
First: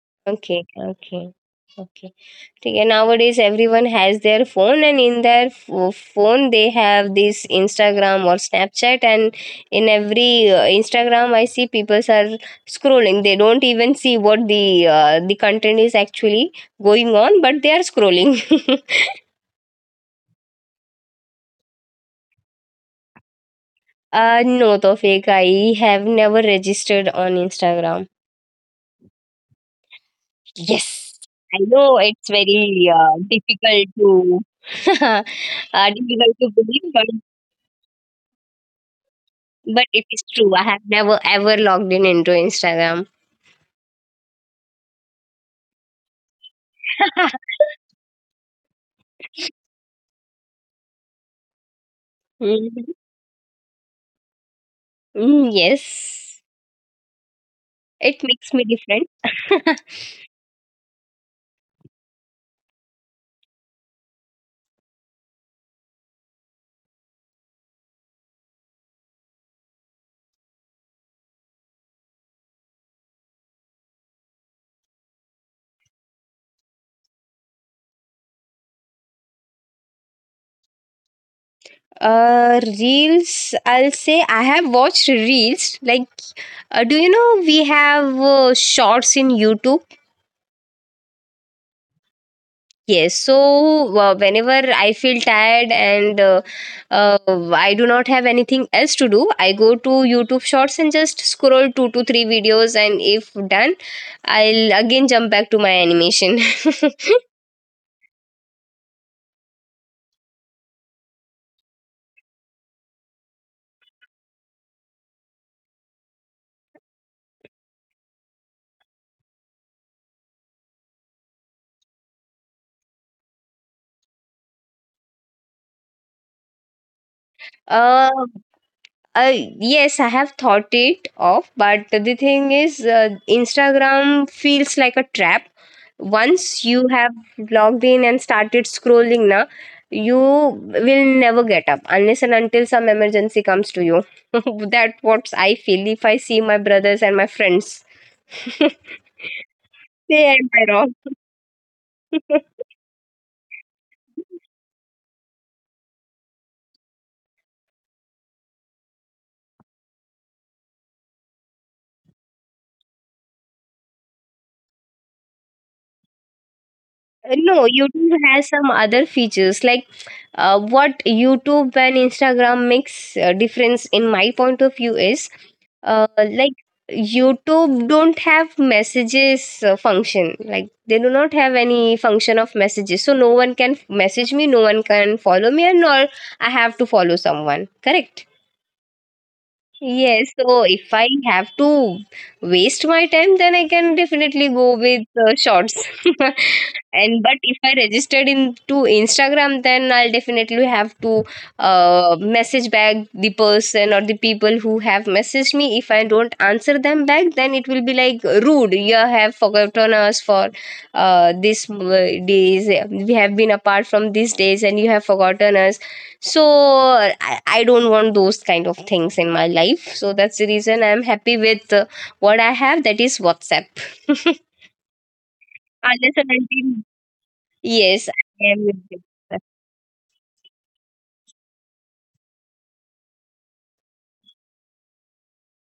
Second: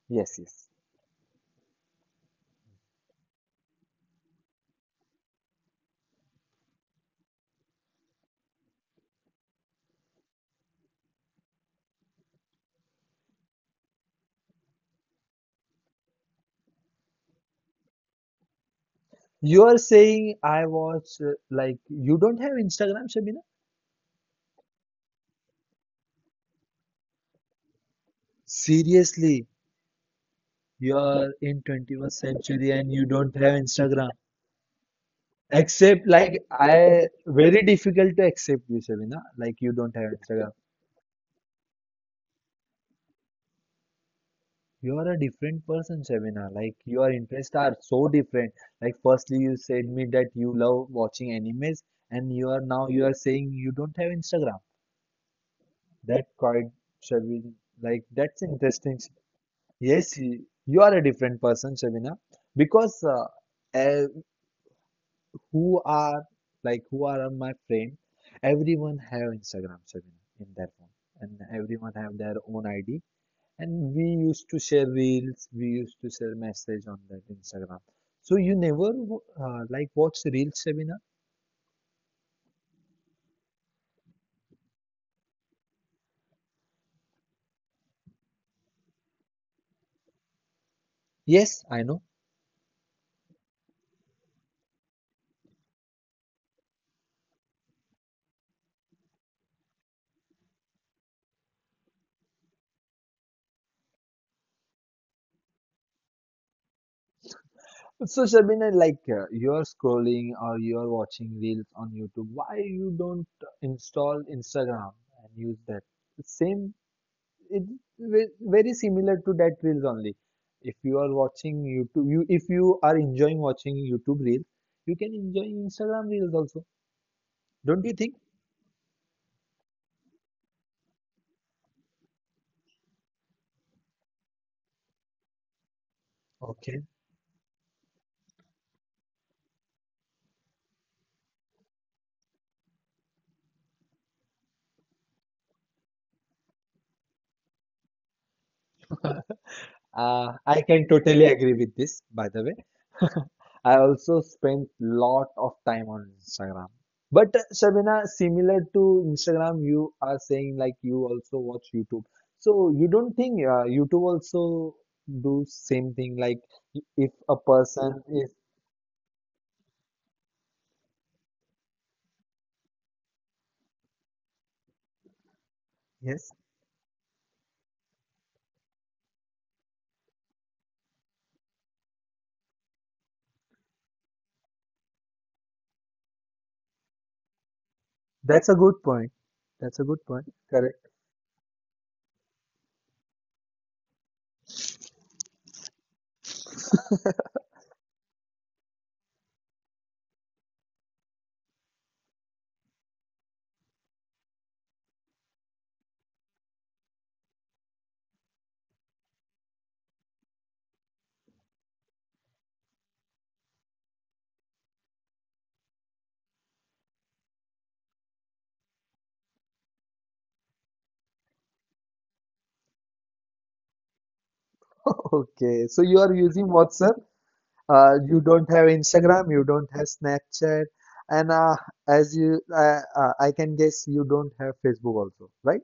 yes,
Okay,
yes.
okay. Okay. Okay. Nowadays everyone has their phone, and in their phone they have this Instagram or Snapchat, and in every Instagram I see people are scrolling. They don't even see what the content is actually going on, but they are scrolling.
You are saying I watch like you don't have Instagram, Shabina?
No, Tofik, I have never registered on Instagram.
Seriously, you
Yes,
are
I
in
know
21st
it's
century
very
and you don't have
difficult
Instagram.
to uh,
Except
difficult
like
to believe, but
I very difficult to accept you, Shabina. Like you don't
it
have
is true.
Instagram.
I have never ever logged in into Instagram.
You are a different person, Shabina. Like your interests are so different. Like firstly you said me that you love watching animes and
Mhm.
you are saying you don't have Instagram.
Mm, yes,
That quite Shabina like
it
that's
makes me
interesting.
different.
Yes, you are a different person, Shabina. Because uh, who are like who are my friend, everyone have Instagram Sabina, in their phone, and everyone have their own ID, and we used to share reels, we used to share message on that Instagram. So you never like watch reels Sabina?
Reels, I'll say I have watched reels. Like, do you know we have shorts in YouTube?
Yes I know.
Yes, so whenever I feel tired and uh, I do not have anything else to do, I go to YouTube Shorts and just scroll two to three videos, and if done, I'll again jump back to my animation.
So Sabina like you are scrolling or you are watching reels on YouTube, why you don't install Instagram and use that same? It's very similar to that reels only. If you are watching YouTube, you if you are enjoying watching YouTube reels, you can enjoy Instagram reels also. Don't you
uh,
think?
Uh, yes, I have thought it of, but the thing is, Instagram feels like a trap. Once
Okay.
you have logged in and started scrolling, na, you will never get up unless and until some emergency comes to you. That's what I feel if I see my brothers and my friends. Say, am
I
I
can
wrong?
totally agree with this, by the way. I also spent lot of time on Instagram. But Shabina, similar to Instagram, you are saying like you also watch YouTube. So you don't think YouTube also do same thing? Like if a
No,
person
YouTube
is,
has some other features. Like, what YouTube and Instagram makes difference in my point of view is,
yes.
like YouTube don't have messages function. Like they do not have any function of messages. So no one can message me, no one can follow me, and nor I have to follow someone. Correct.
That's a good point. That's a good
Yes,
point.
so
Correct.
if I have to waste my time, then I can definitely go with shorts. And but if I registered into Instagram, then I'll definitely have to message back the person or the people who have messaged me. If I don't answer them back, then it will be like rude. You have forgotten us for these days. We have been apart from these days, and you have forgotten us, so I don't want those kind of things in my life. So that's the reason I'm happy with what I have, that is WhatsApp. Unless
Okay. So
and
you are using
until,
WhatsApp.
yes,
You
I
don't
am
have
with
Instagram.
WhatsApp.
You don't have Snapchat. And as you, I can guess you don't have Facebook also, right?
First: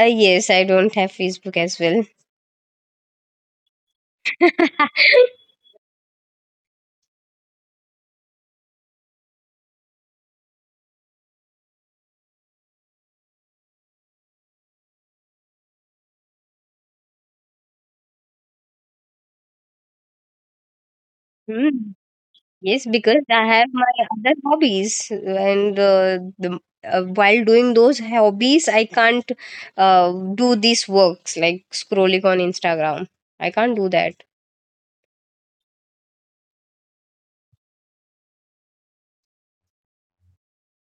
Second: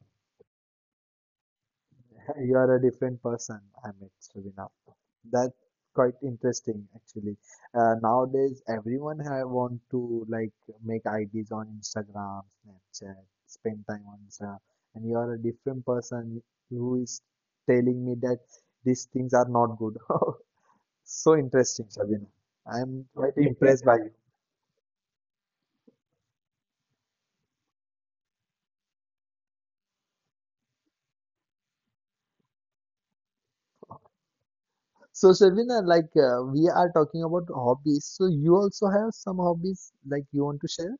Yes, I don't have Facebook as well.
You are a different person, Amit Suvina. That's quite interesting, actually. Nowadays, everyone have want to like make IDs on Instagram, Snapchat, spend time on Instagram, and you are a different person who is telling me that these things are not good. So interesting,
Hmm.
Shabina.
Yes,
I'm
because
quite
I have
impressed
my
by you.
other hobbies, and while doing those hobbies, I can't do these works like scrolling on Instagram. I can't do that.
So, Shabina, like we are talking about hobbies, so you also have some hobbies like you want to share?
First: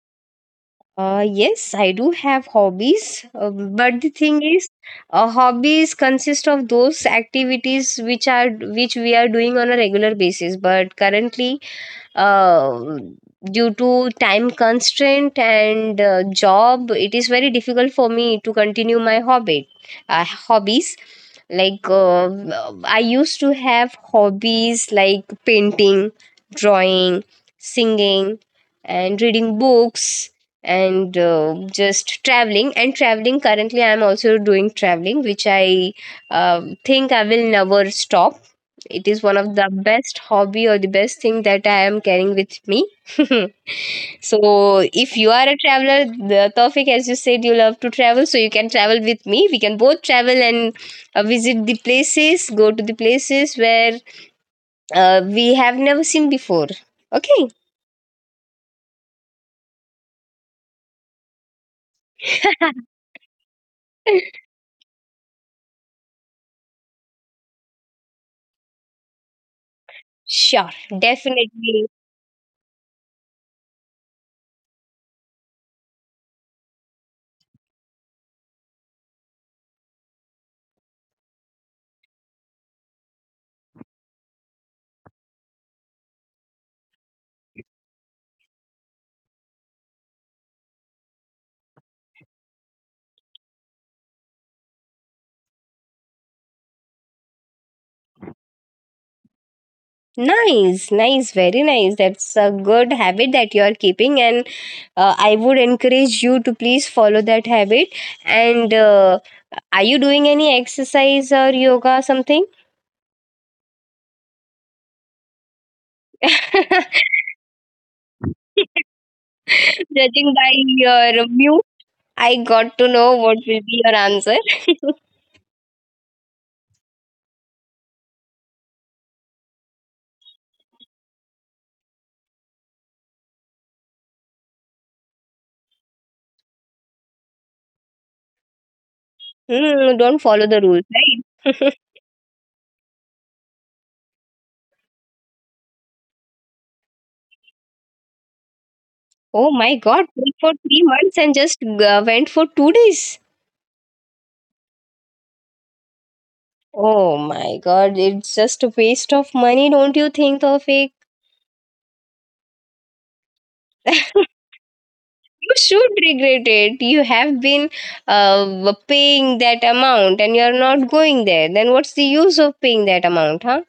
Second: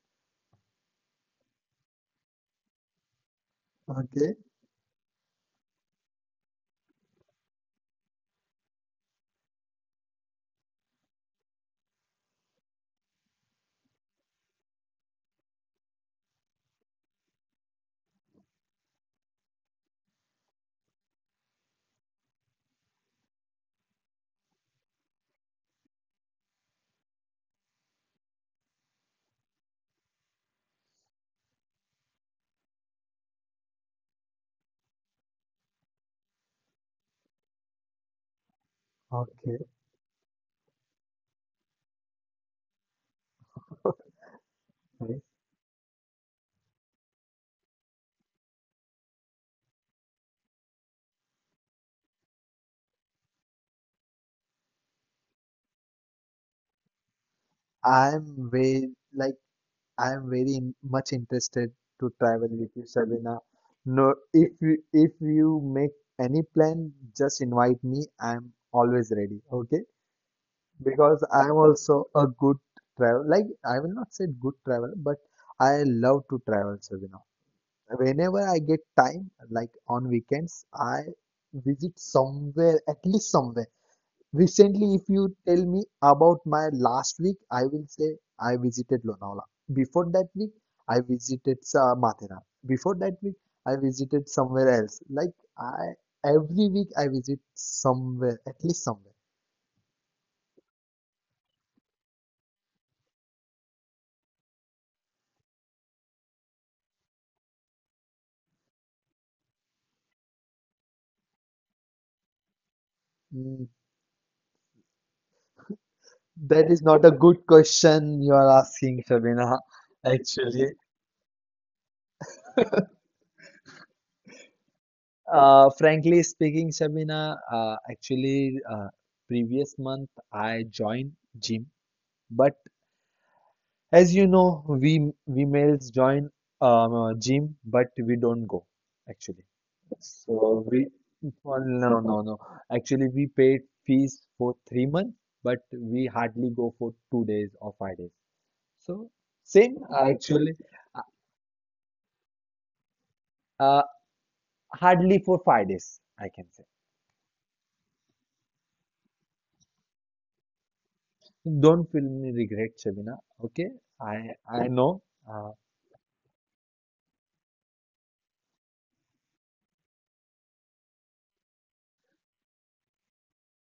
Yes, I do have hobbies, but the
Okay,
thing is, hobbies consist of those activities which we are doing on a regular basis. But currently, uh, due to time constraint and job, it is very difficult for me to continue my hobby hobbies like I used to have hobbies like painting, drawing, singing and reading books, and just traveling and traveling. Currently I am also doing traveling, which I think I will never stop. It is one of
okay.
the best hobby or the best thing that I am carrying with me. So if you are a traveler, the topic as you said you love to travel, so you can travel with me. We can both travel and visit the places, go to the places where we have never seen before. Okay.
I'm very like I'm very much interested to travel with you, Sabina. No, if you make any plan, just invite me. I'm always ready. Okay,
Sure,
because I'm
definitely.
also a good travel. Like I will not say good travel, but I love to travel, Sabina. Whenever I get time, like on weekends, I visit somewhere, at least somewhere. Recently, if you tell me about my last week, I will say I visited Lonavala. Before that week, I visited Mathera. Before that week, I visited somewhere else. Like I every week I visit somewhere, at least somewhere.
Nice, nice, very nice. That's a good habit that you are keeping, and I would encourage you to please follow that habit. And are you doing any exercise or yoga or something?
Mm, that is not a good question you are asking, Shabina.
Judging by
Actually,
your view, I got to know what will be your answer.
frankly speaking, Shabina, actually, previous month I joined gym, but as you know, we males join a gym, but we don't go actually.
Don't follow the
So
rules,
we well,
right?
no no no. Actually, we paid fees for 3 months, but we hardly go for 2 days or 5 days. So
Oh my
same
god, went for
actually,
three
uh,
months and just went for 2 days.
uh, hardly for 5 days, I can say.
Oh my god, it's just a waste of money, don't you think, Tawfiq?
Don't feel me regret, Shabina. Okay, I know.
You
Uh,
should regret it. You have been paying that amount and you're not going there. Then what's the use of paying that amount, huh?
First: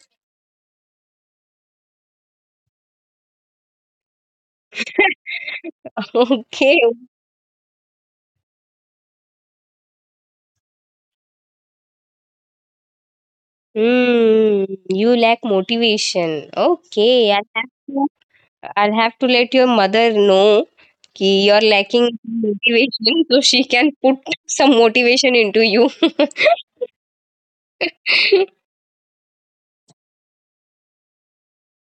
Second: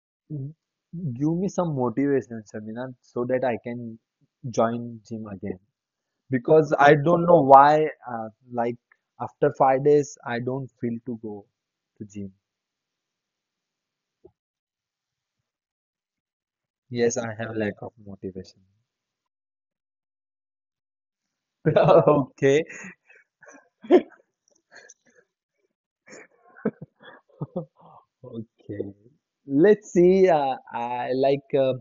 Give me some motivation, Shabina, so that I can join gym again, because
Okay.
I don't know why, like after 5 days, I don't feel to go to gym.
Hmm. You lack motivation.
Yes,
Okay.
I
I'll
have
have
lack of
to,
motivation.
I'll have to let your mother know कि you're lacking
Okay.
motivation so she can put some motivation into you.
Okay. Let's see. I like.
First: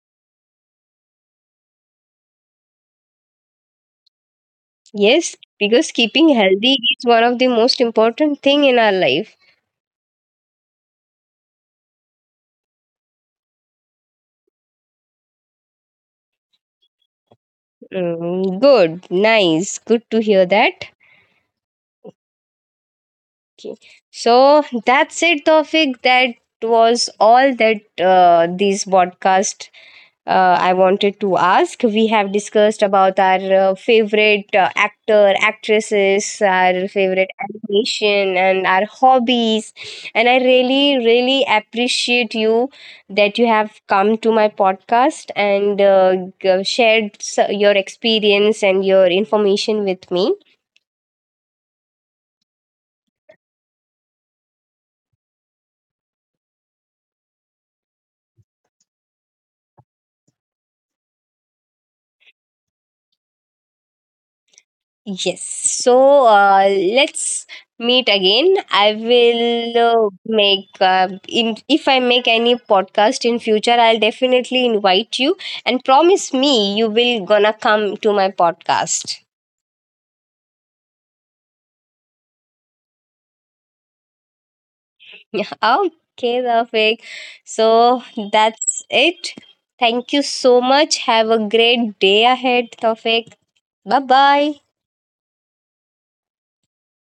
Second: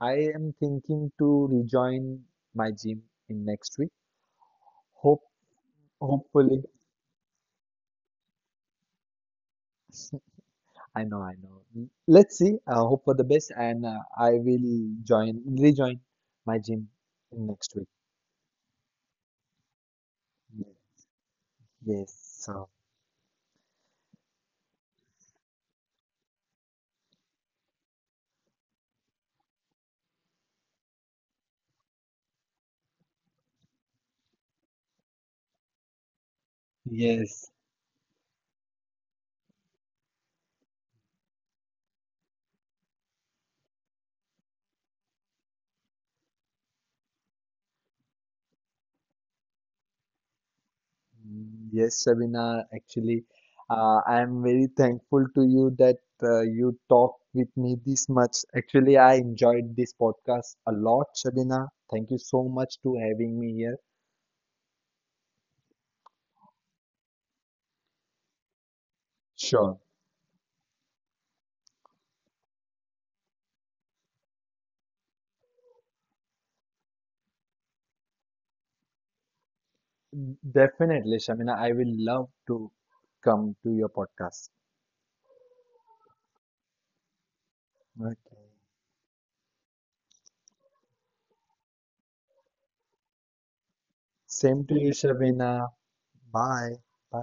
I am thinking to rejoin my gym in next week. Hope,
Yes, because keeping
hopefully.
healthy is one of the most important thing in our life.
I know. I know. Let's see. I hope for the best, and I will join rejoin my gym in next week.
Mm, good, nice, good to hear that.
Yes. So.
Okay, so that's it, Tofik. That was all that this podcast I wanted to ask. We have discussed about our favorite actor, actresses, our favorite
Yes.
animation, and our hobbies. And I really, really appreciate you that you have come to my podcast and shared your experience and your information with me.
Mm, yes, Sabina, actually, I am very thankful to you that you talked with me this much. Actually, I enjoyed this podcast a lot, Sabina. Thank you so much to having me here.
Yes. So let's meet again. I
Sure.
will make in if I make any podcast in future, I'll definitely invite you, and promise me you will gonna come to my podcast.
Definitely, Shabina. I will love to come to your podcast.
Okay, Rafik. So
Okay.
that's it. Thank you so much. Have a great day ahead, Tofik. Bye bye.
Same to you, Shabina. Bye. Bye.